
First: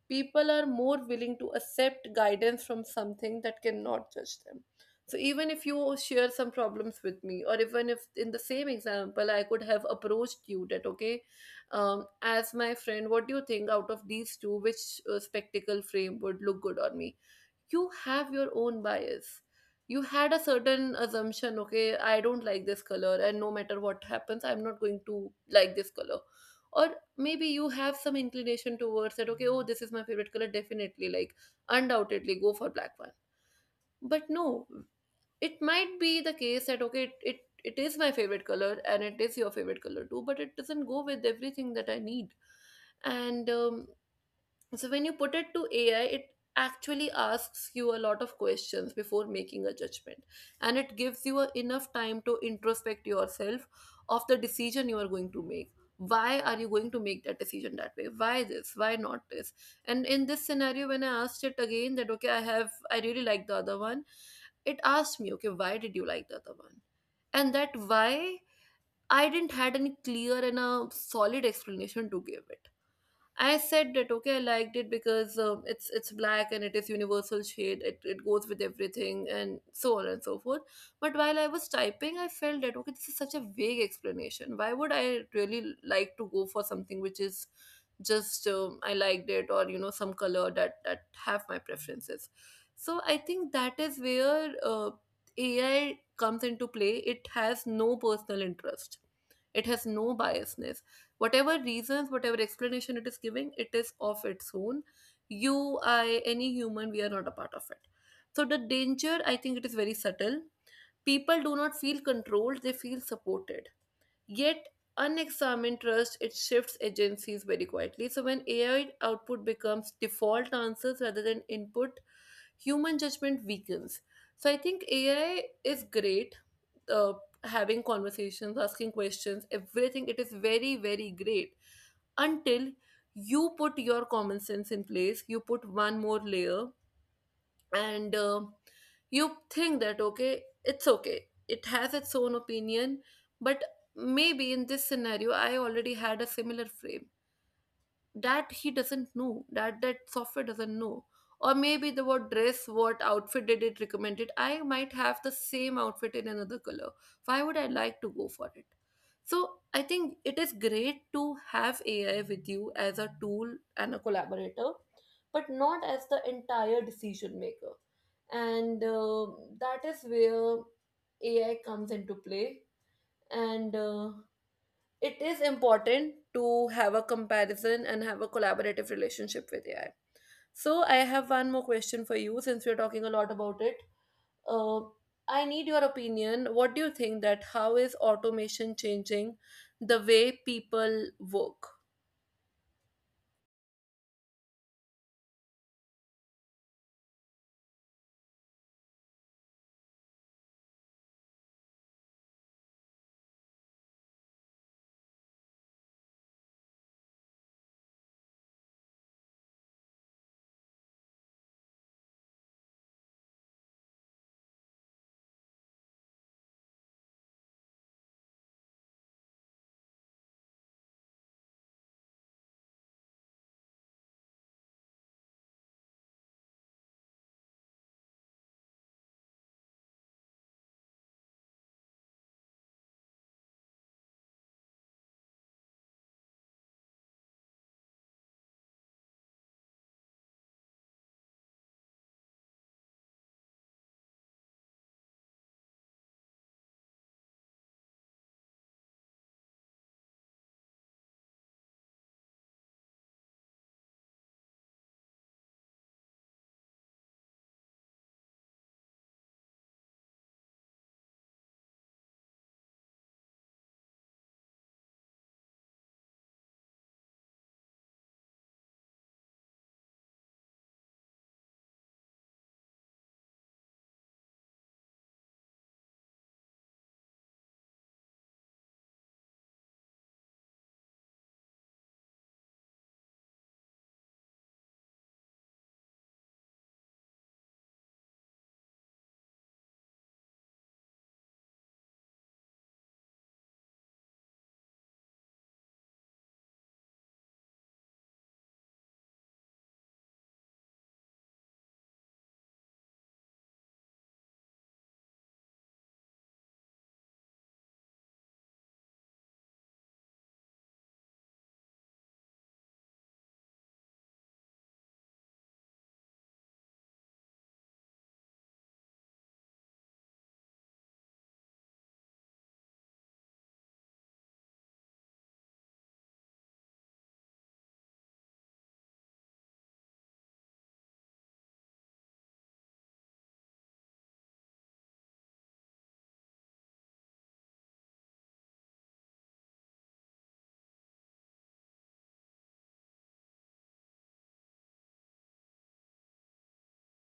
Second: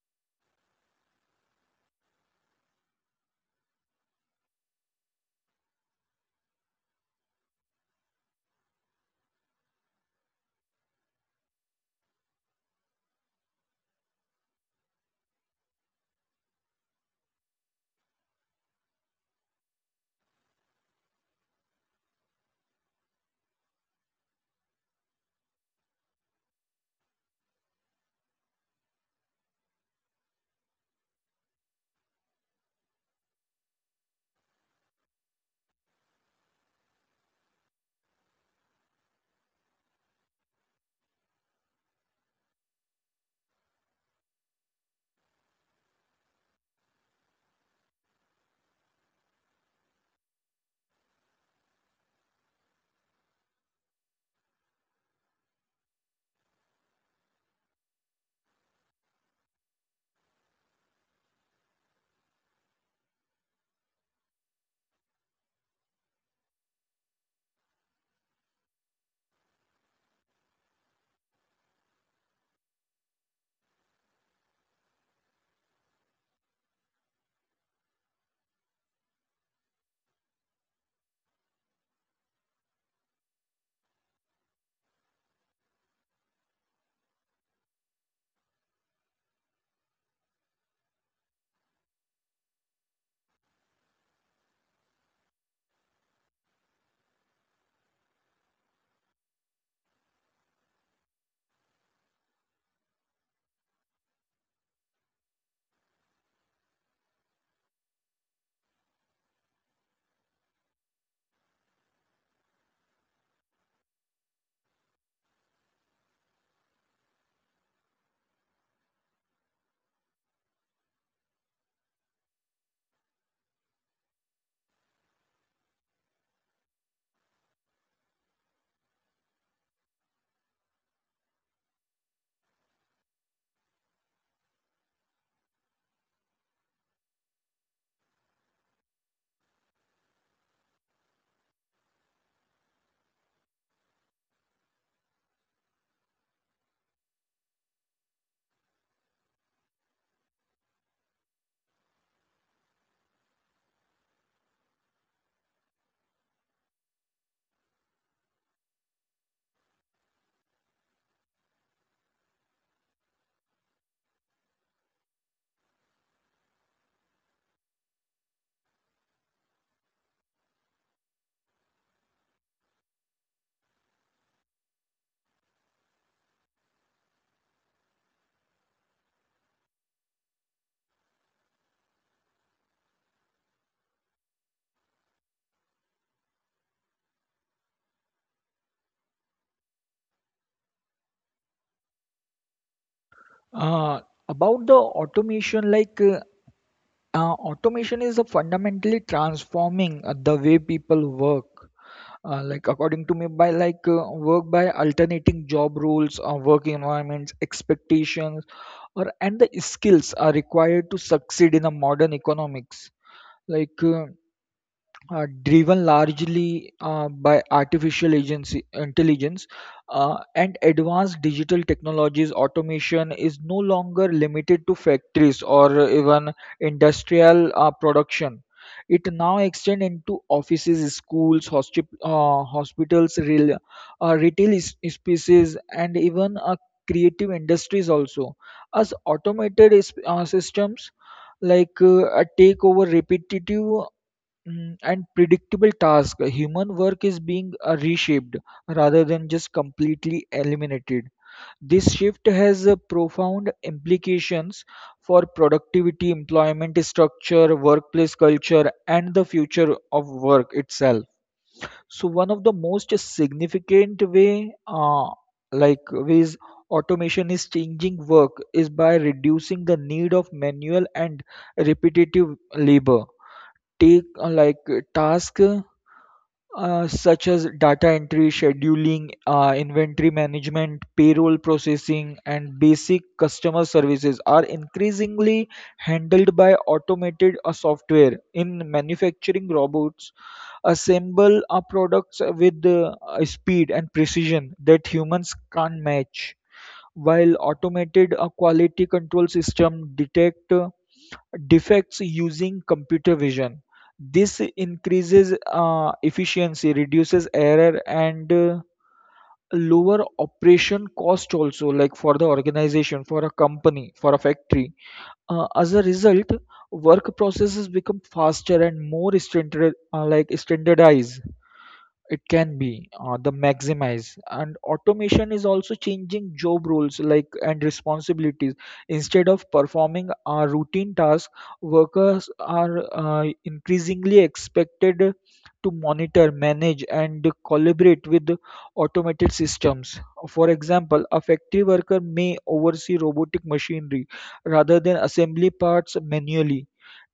A: People are more willing to accept guidance from something that cannot judge them. So even if you share some problems with me, or even if in the same example I could have approached you that, okay, as my friend, what do you think, out of these two, which spectacle frame would look good on me? You have your own bias. You had a certain assumption, okay, I don't like this color and no matter what happens I'm not going to like this color. Or maybe you have some inclination towards that, okay, oh this is my favorite color, definitely like, undoubtedly go for black one. But no, it might be the case that, okay, it it is my favorite color and it is your favorite color too, but it doesn't go with everything that I need. And um, so when you put it to AI, it actually asks you a lot of questions before making a judgment, and it gives you a, enough time to introspect yourself of the decision you are going to make. Why are you going to make that decision that way? Why this? Why not this? And in this scenario, when I asked it again that, okay, I really like the other one, it asked me, okay, why did you like the other one? And that why, I didn't had any clear and a solid explanation to give it. I said that, okay, I liked it because it's black and it is universal shade. It goes with everything and so on and so forth. But while I was typing, I felt that, okay, this is such a vague explanation. Why would I really like to go for something which is just, I liked it, or you know some color that have my preferences. So I think that is where AI comes into play. It has no personal interest. It has no biasness. Whatever reasons, whatever explanation it is giving, it is of its own. You I Any human, we are not a part of it. So the danger, I think, it is very subtle. People do not feel controlled, they feel supported. Yet, unexamined trust, it shifts agencies very quietly. So, when AI output becomes default answers rather than input, human judgment weakens. So, I think AI is great. Uh, Having conversations, asking questions, everything, it is very, very great, until you put your common sense in place, you put one more layer, and you think that, okay, it's okay, it has its own opinion. But maybe in this scenario I already had a similar frame that he doesn't know, that software doesn't know. Or maybe the, what dress, what outfit did it recommended, I might have the same outfit in another color, why would I like to go for it? So I think it is great to have AI with you as a tool and a collaborator, but not as the entire decision maker. And That is where AI comes into play, and it is important to have a comparison and have a collaborative relationship with AI. So I have one more question for you since we're talking a lot about it. Uh, I need your opinion. What do you think, that how is automation changing the way people work?
B: Uh, about the automation, automation is a fundamentally transforming the way people work. According to me, by alternating job roles, work environments, expectations, or and the skills are required to succeed in a modern economics. Like uh, Driven largely by artificial agency, intelligence, and advanced digital technologies, automation is no longer limited to factories or even industrial production. It now extends into offices, schools, hospitals, real, spaces, and even creative industries also. As systems take over repetitive and predictable task, human work is being reshaped rather than just completely eliminated. This shift has profound implications for productivity, employment structure, workplace culture, and the future of work itself. So, one of the most significant ways automation is changing work is by reducing the need of manual and repetitive labor. Take like Task such as data entry, scheduling, inventory management, payroll processing, and basic customer services are increasingly handled by automated software. In manufacturing, robots assemble our products with speed and precision that humans can't match, while automated quality control system detect defects using computer vision. This increases efficiency, reduces error, and lower operation cost also, like for the organization, for a company, for a factory. As a result, work processes become faster and more standardized. It can be the maximize. And automation is also changing job roles and responsibilities. Instead of performing a routine task, workers are increasingly expected to monitor, manage, and collaborate with automated systems. For example, a factory worker may oversee robotic machinery rather than assembly parts manually,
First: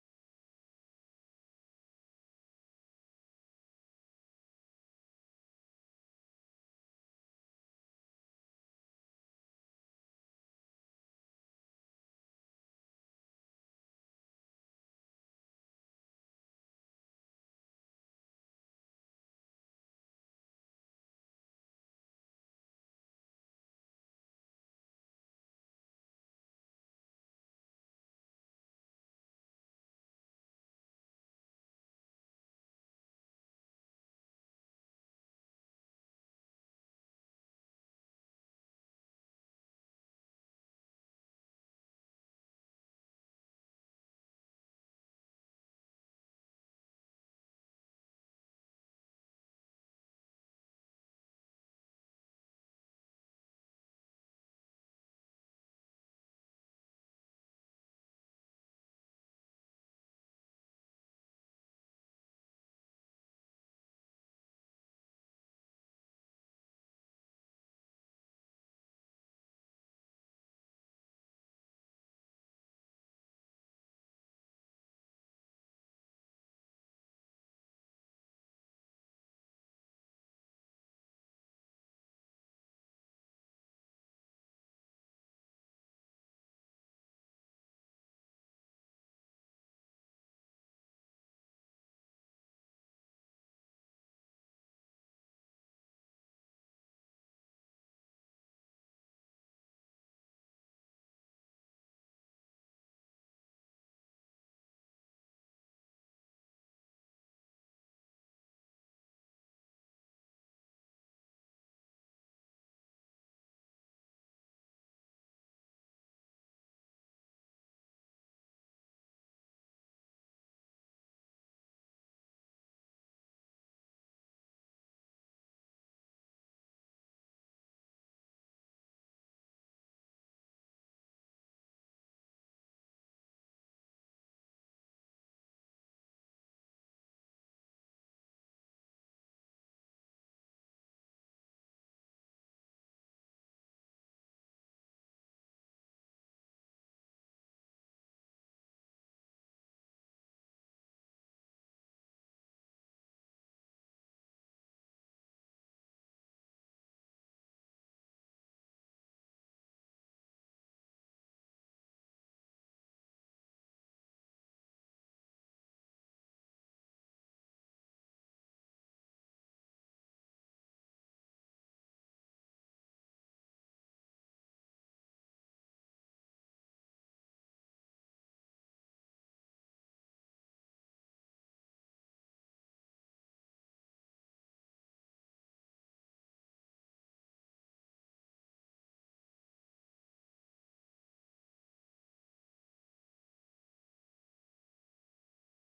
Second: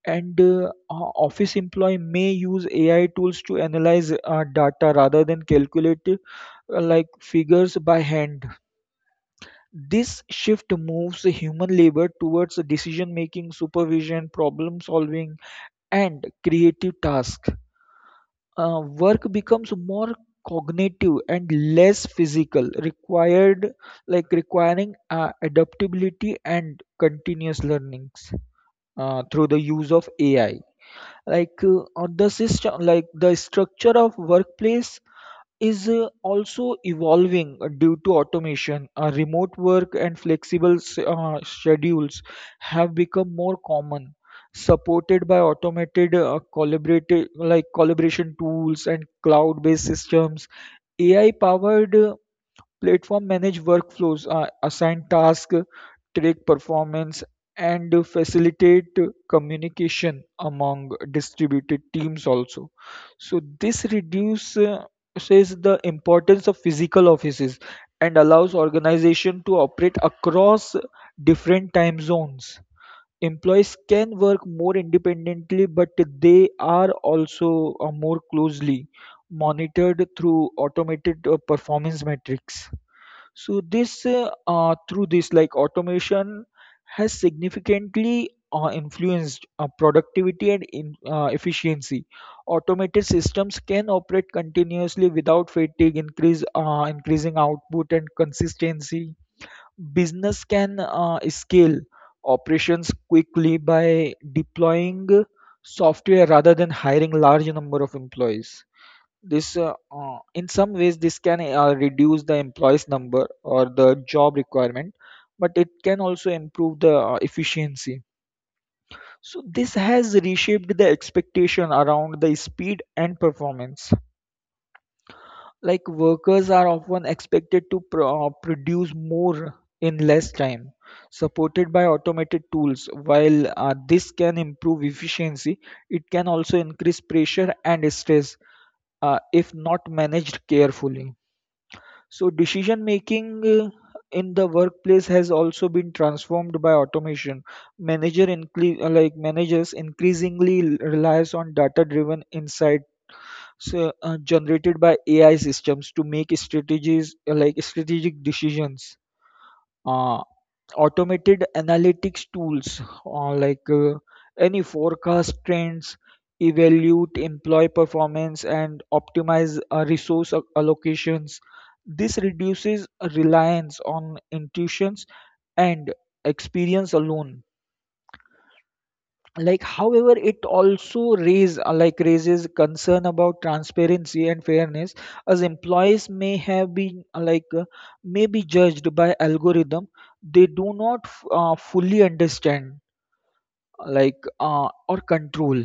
B: and office employee may use AI tools to analyze data rather than calculate figures by hand. This shift moves human labor towards decision making, supervision, problem solving, and creative tasks. Work becomes more cognitive and less physical, required like requiring adaptability and continuous learnings through the use of AI. Like on the system like The structure of workplace is also evolving due to automation. Uh, remote work and flexible schedules have become more common, supported by automated collaborative like collaboration tools and cloud based systems. AI powered platform manage workflows, assign tasks, track performance, and facilitate communication among distributed teams also. So this reduces the importance of physical offices and allows organization to operate across different time zones. Employees can work more independently, but they are also more closely monitored through automated performance metrics. So this through this, like, automation has significantly influenced productivity and efficiency. Automated systems can operate continuously without fatigue, increase increasing output and consistency. Business can scale operations quickly by deploying software rather than hiring large number of employees. This In some ways this can reduce the employees number or the job requirement, but it can also improve the efficiency. So this has reshaped the expectation around the speed and performance. Like workers are often expected to produce more in less time, supported by automated tools. While this can improve efficiency, it can also increase pressure and stress if not managed carefully. So decision making in the workplace has also been transformed by automation. Managers increasingly relies on data-driven insight generated by AI systems to make strategies like strategic decisions. Uh, Automated analytics tools uh, like uh, any forecast trends, evaluate employee performance, and optimize allocations. This reduces reliance on intuitions and experience alone. However, it also raises concern about transparency and fairness, as employees may have been may be judged by algorithm they do not fully understand or control,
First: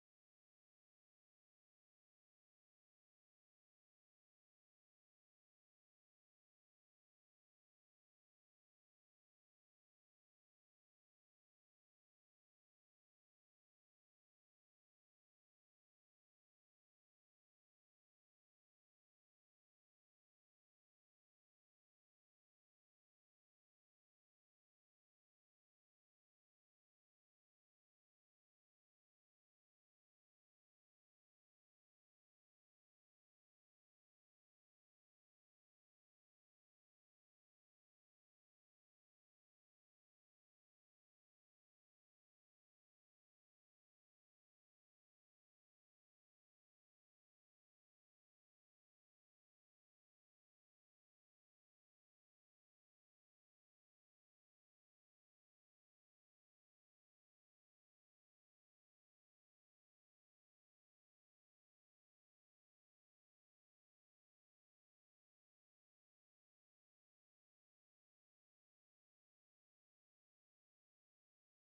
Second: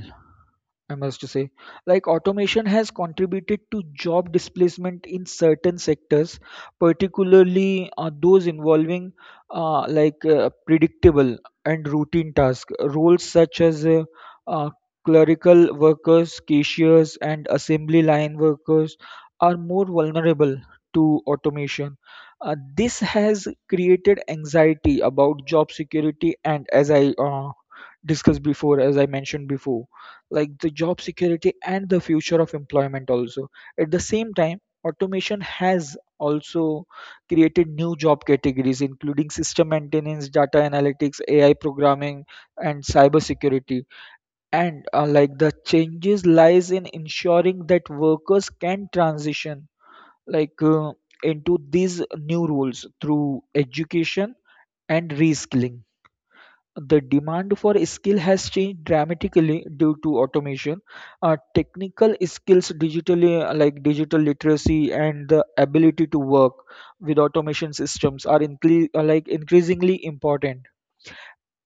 B: I must say. Automation has contributed to job displacement in certain sectors, particularly those involving predictable and routine tasks. Roles such as uh, clerical workers, cashiers, and assembly line workers are more vulnerable to automation. This has created anxiety about job security, and as I mentioned before, the job security and the future of employment also. At the same time, automation has also created new job categories including system maintenance, data analytics, AI programming, and cybersecurity. And like The changes lies in ensuring that workers can transition like uh, into these new roles through education and reskilling. The demand for skill has changed dramatically due to automation. Technical skills, digital literacy, and the ability to work with automation systems are increasingly important.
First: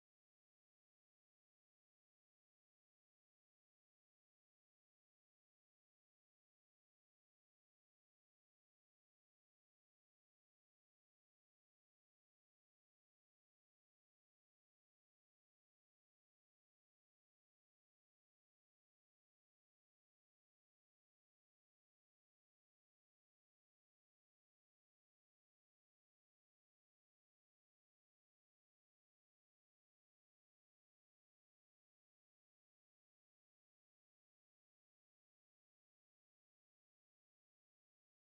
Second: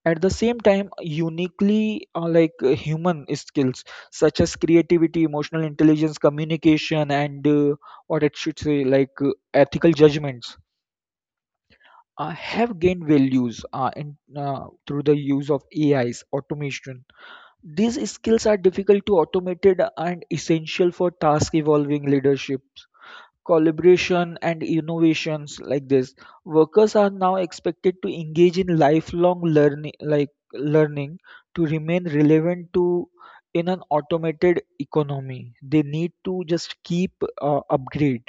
B: At the same time, uniquely human skills such as creativity, emotional intelligence, communication, and what it should say like ethical judgments have gained values through the use of AIs automation. These skills are difficult to automate and essential for task evolving leadership, collaboration, and innovations like this. Workers are now expected to engage in lifelong learning, to remain relevant to in an automated economy. They need to just keep upgrade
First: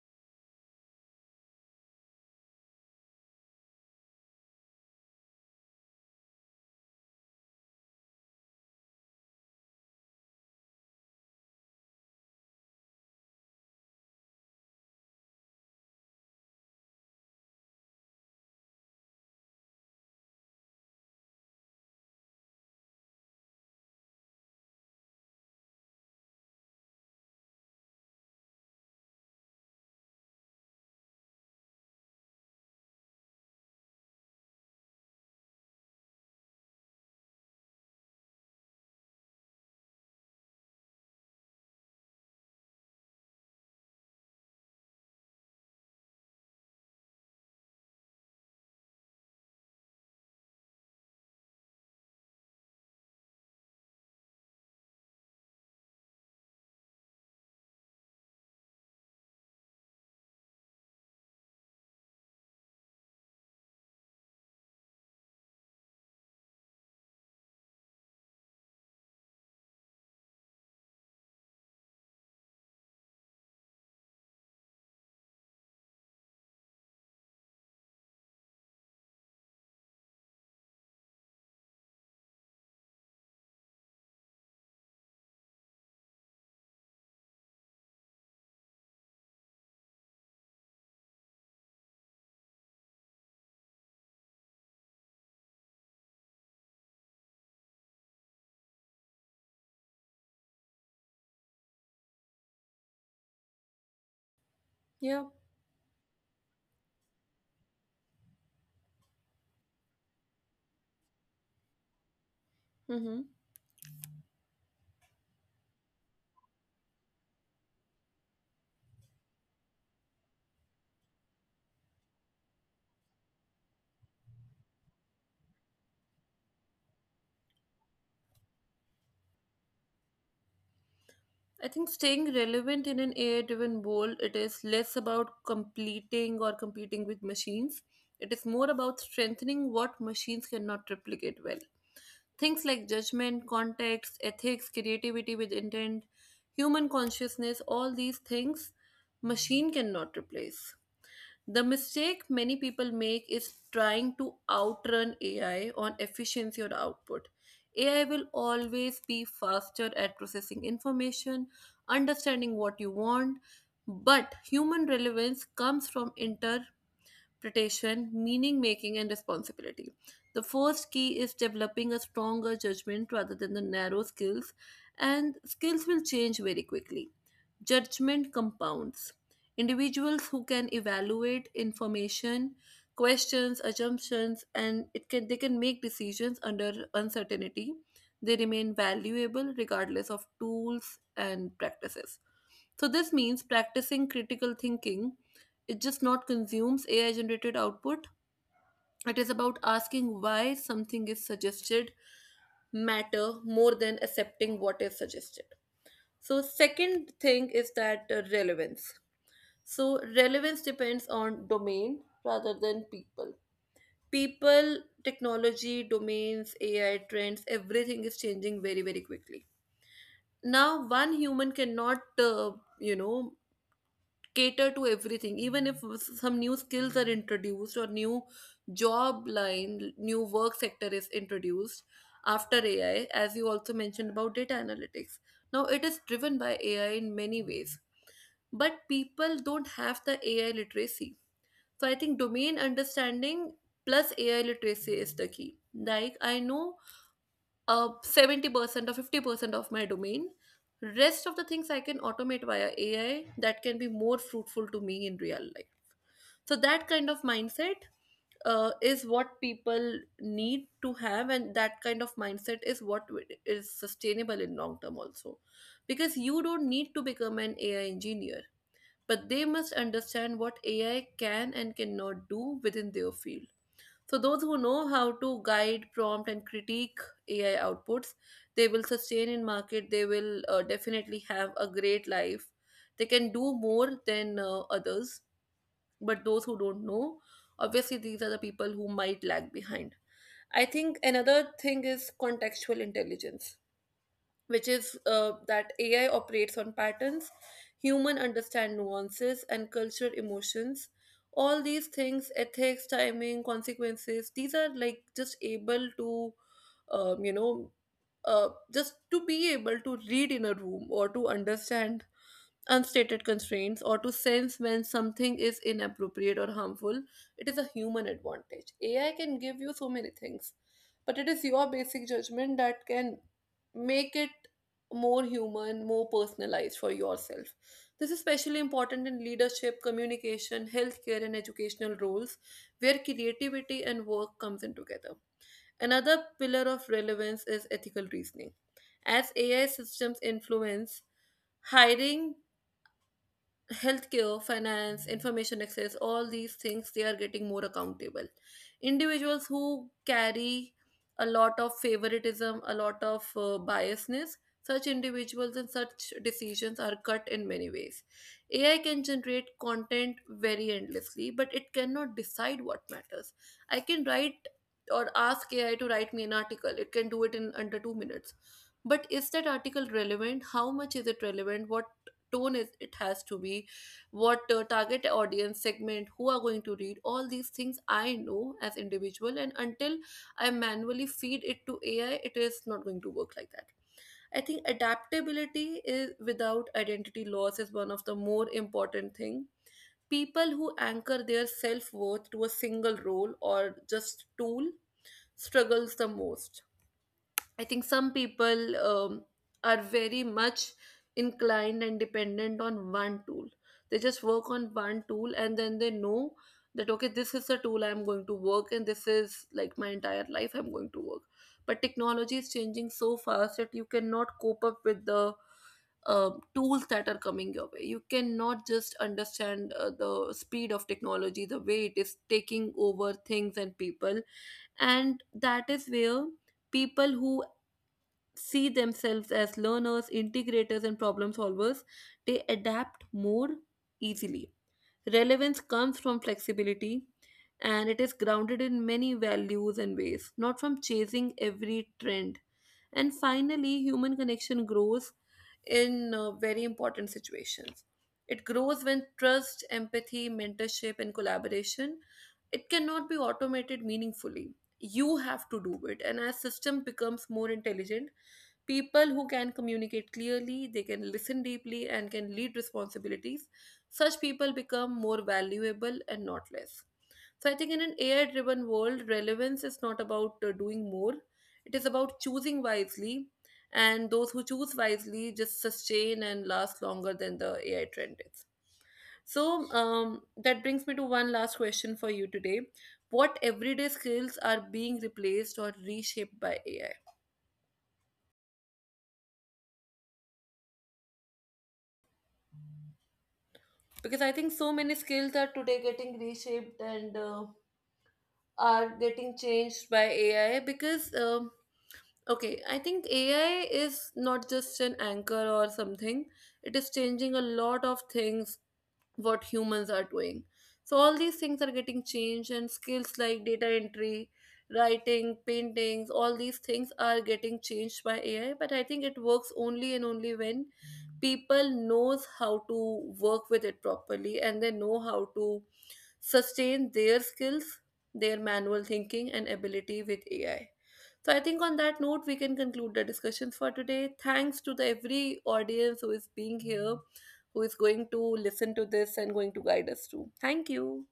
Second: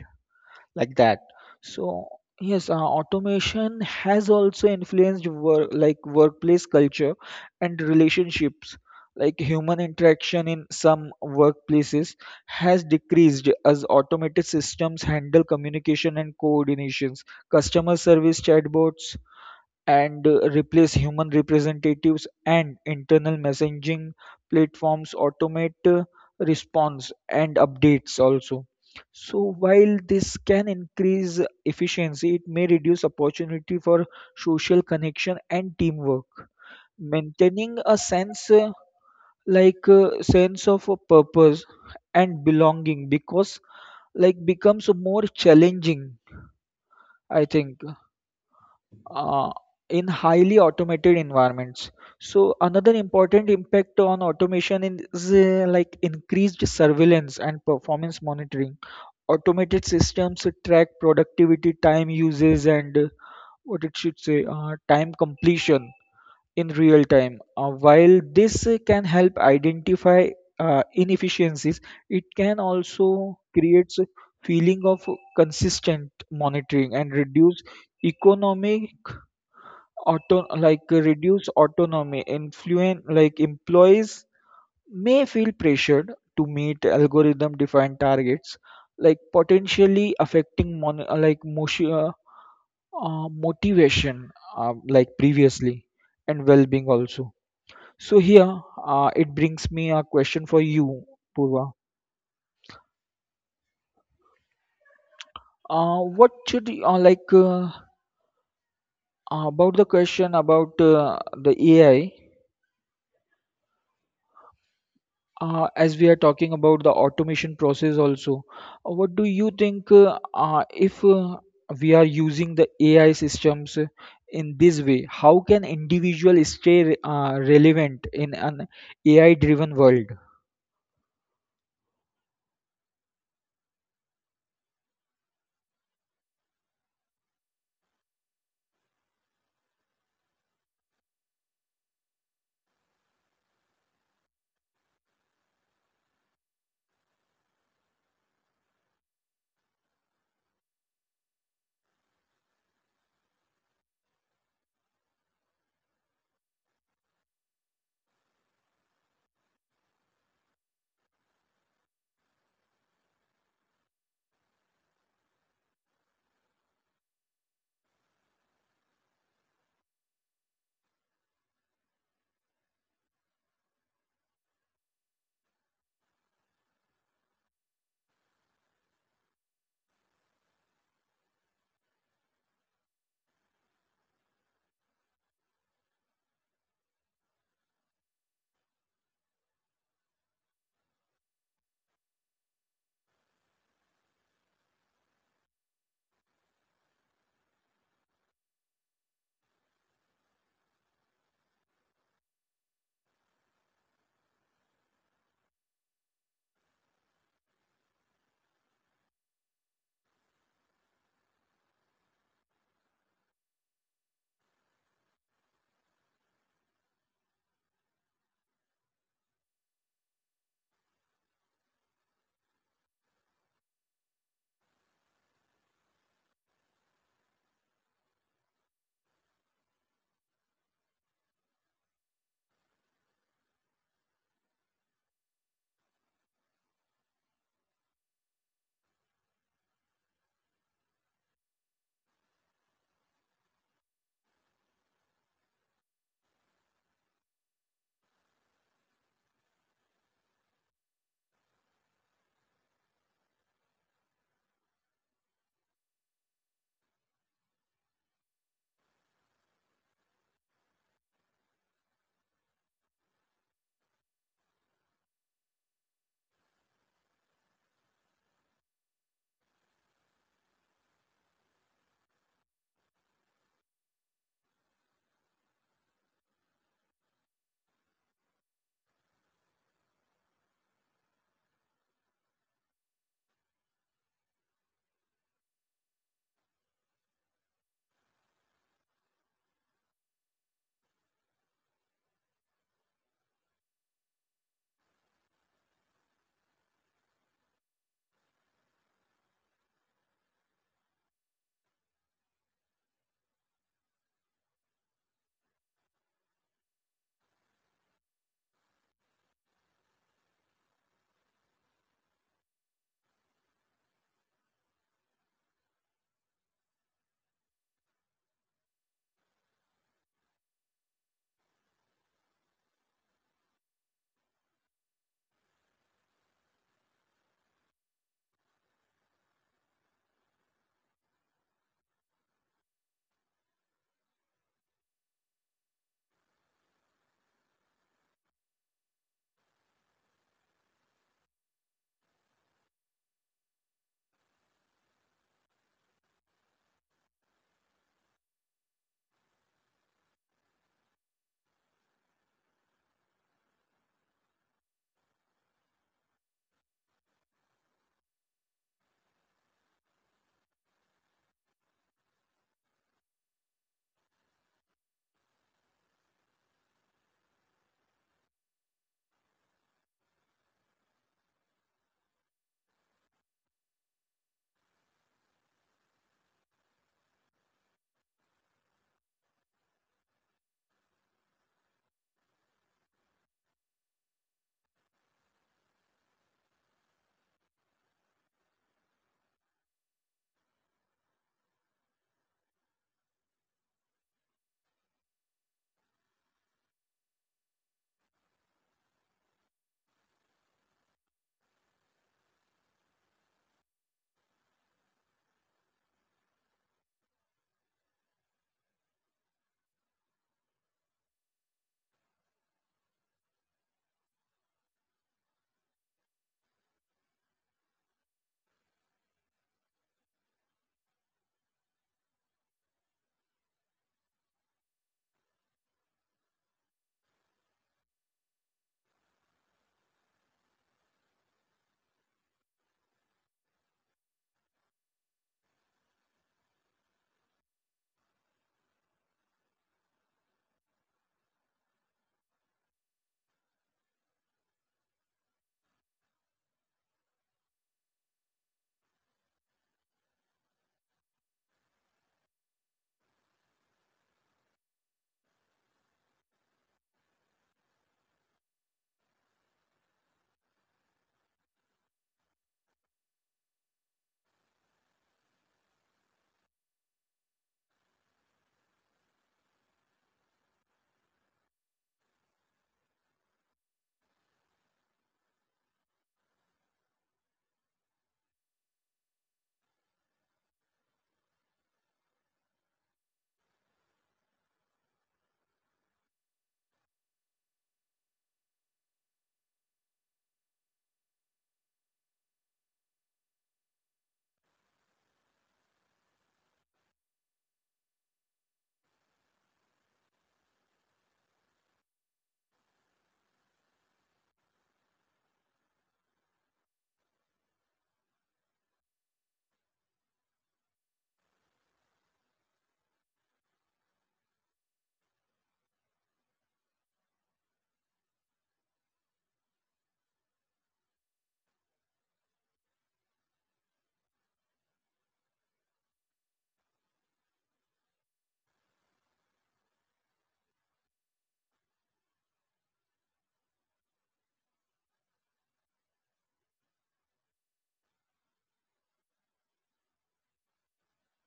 B: like that. So yes, automation has also influenced workplace culture and relationships. Like human interaction in some workplaces has decreased as automated systems handle communication and coordinations. Customer service chatbots and replace human representatives, and internal messaging platforms automate response and updates also. So while this can increase efficiency, it may reduce opportunity for social connection and teamwork. Maintaining a sense of a purpose and belonging because like becomes more challenging, I think, uh, in highly automated environments. So another important impact on automation is increased surveillance and performance monitoring. Automated systems track productivity, time uses, and what it should say, time completion in real time. While this can help identify inefficiencies, it can also creates a feeling of consistent monitoring and economic reduced autonomy influence. Like employees may feel pressured to meet algorithm defined targets, like potentially affecting motivation like previously and well-being also. So here, it brings me a question for you, Purva.
A: Yeah.
B: Uh, what should y- like about the question about the ai
A: Mm-hmm.
B: As we are talking about the automation process also, what do you think, if we are using the AI systems in this way, how can individual stay relevant in an AI driven world?
A: I think staying relevant in an AI-driven world, it is less about completing or competing with machines. It is more about strengthening what machines cannot replicate well. Things like judgment, context, ethics, creativity with intent, human consciousness, all these things machine cannot replace. The mistake many people make is trying to outrun AI on efficiency or output. AI will always be faster at processing information, understanding what you want, but human relevance comes from interpretation, meaning making, and responsibility. The first key is developing a stronger judgment rather than the narrow skills, and skills will change very quickly. Judgment compounds. Individuals who can evaluate information, questions, assumptions, and it can they can make decisions under uncertainty. They remain valuable regardless of tools and practices. So, this means practicing critical thinking, it just not consumes AI generated output. It is about asking why something is suggested matter more than accepting what is suggested. So, second thing is that relevance. So, relevance depends on domain rather than people. People, technology, domains, AI trends, everything is changing very, very quickly. Now, one human cannot, you know, cater to everything. Even if some new skills are introduced, or new job line, new work sector is introduced after AI, as you also mentioned about data analytics, now it is driven by AI in many ways, but people don't have the AI literacy. So I think domain understanding plus AI literacy is the key. Like, I know 70% or 50% of my domain, rest of the things I can automate via AI, that can be more fruitful to me in real life. So that kind of mindset, is what people need to have, and that kind of mindset is what is sustainable in long term also, because you don't need to become an AI engineer, but they must understand what AI can and cannot do within their field. So, those who know how to guide, prompt, and critique AI outputs, they will sustain in market. They will definitely have a great life. They can do more than others. But those who don't know, obviously, these are the people who might lag behind. I think another thing is contextual intelligence, which is that AI operates on patterns, human understand nuances and cultural emotions. All these things, ethics, timing, consequences, these are like just able to, you know, just to be able to read in a room, or to understand unstated constraints, or to sense when something is inappropriate or harmful, it is a human advantage. AI can give you so many things, but it is your basic judgment that can make it more human, more personalized for yourself. This is especially important in leadership, communication, healthcare, and educational roles where creativity and work comes in together. Another pillar of relevance is ethical reasoning. As AI systems influence hiring, healthcare, finance, information access, all these things, they are getting more accountable. Individuals who carry a lot of favoritism, a lot of biasness, such individuals and such decisions are cut in many ways. AI can generate content very endlessly, but it cannot decide what matters. I can write or ask AI to write me an article, it can do it in under 2 minutes. But is that article relevant? How much is it relevant? What tone is it has to be, what target audience segment who are going to read, all these things I know as individual, and until I manually feed it to AI, it is not going to work like that. I think adaptability is without identity loss is one of the more important thing. People who anchor their self-worth to a single role or just tool struggles the most. I think some people are very much inclined and dependent on one tool. They just work on one tool, and then they know that, okay, this is the tool I'm going to work, and this is like my entire life I'm going to work. But technology is changing so fast that you cannot cope up with the tools that are coming your way. You cannot just understand the speed of technology, the way it is taking over things and people. And that is where people who see themselves as learners, integrators, and problem solvers, they adapt more easily. Relevance comes from flexibility, and it is grounded in many values and ways, not from chasing every trend. And finally, human connection grows in very important situations. It grows when trust, empathy, mentorship, and collaboration, it cannot be automated meaningfully, you have to do it. And as system becomes more intelligent, people who can communicate clearly, they can listen deeply, and can lead responsibilities, such people become more valuable and not less. So I think in an AI driven world, relevance is not about doing more, it is about choosing wisely. And those who choose wisely just sustain and last longer than the AI trend is. So that brings me to one last question for you today. What everyday skills are being replaced or reshaped by AI? Because I think so many skills are today getting reshaped, and are getting changed by AI. Because okay, I think AI is not just an anchor or something, it is changing a lot of things, what humans are doing. So all these things are getting changed, and skills like data entry, writing, paintings, all these things are getting changed by AI. But I think it works only and only when people knows how to work with it properly, and they know how to sustain their skills, their manual thinking, and ability with AI. So I think on that note, we can conclude the discussions for today. Thanks to the every audience who is being here, who is going to listen to this and going to guide us too. Thank you.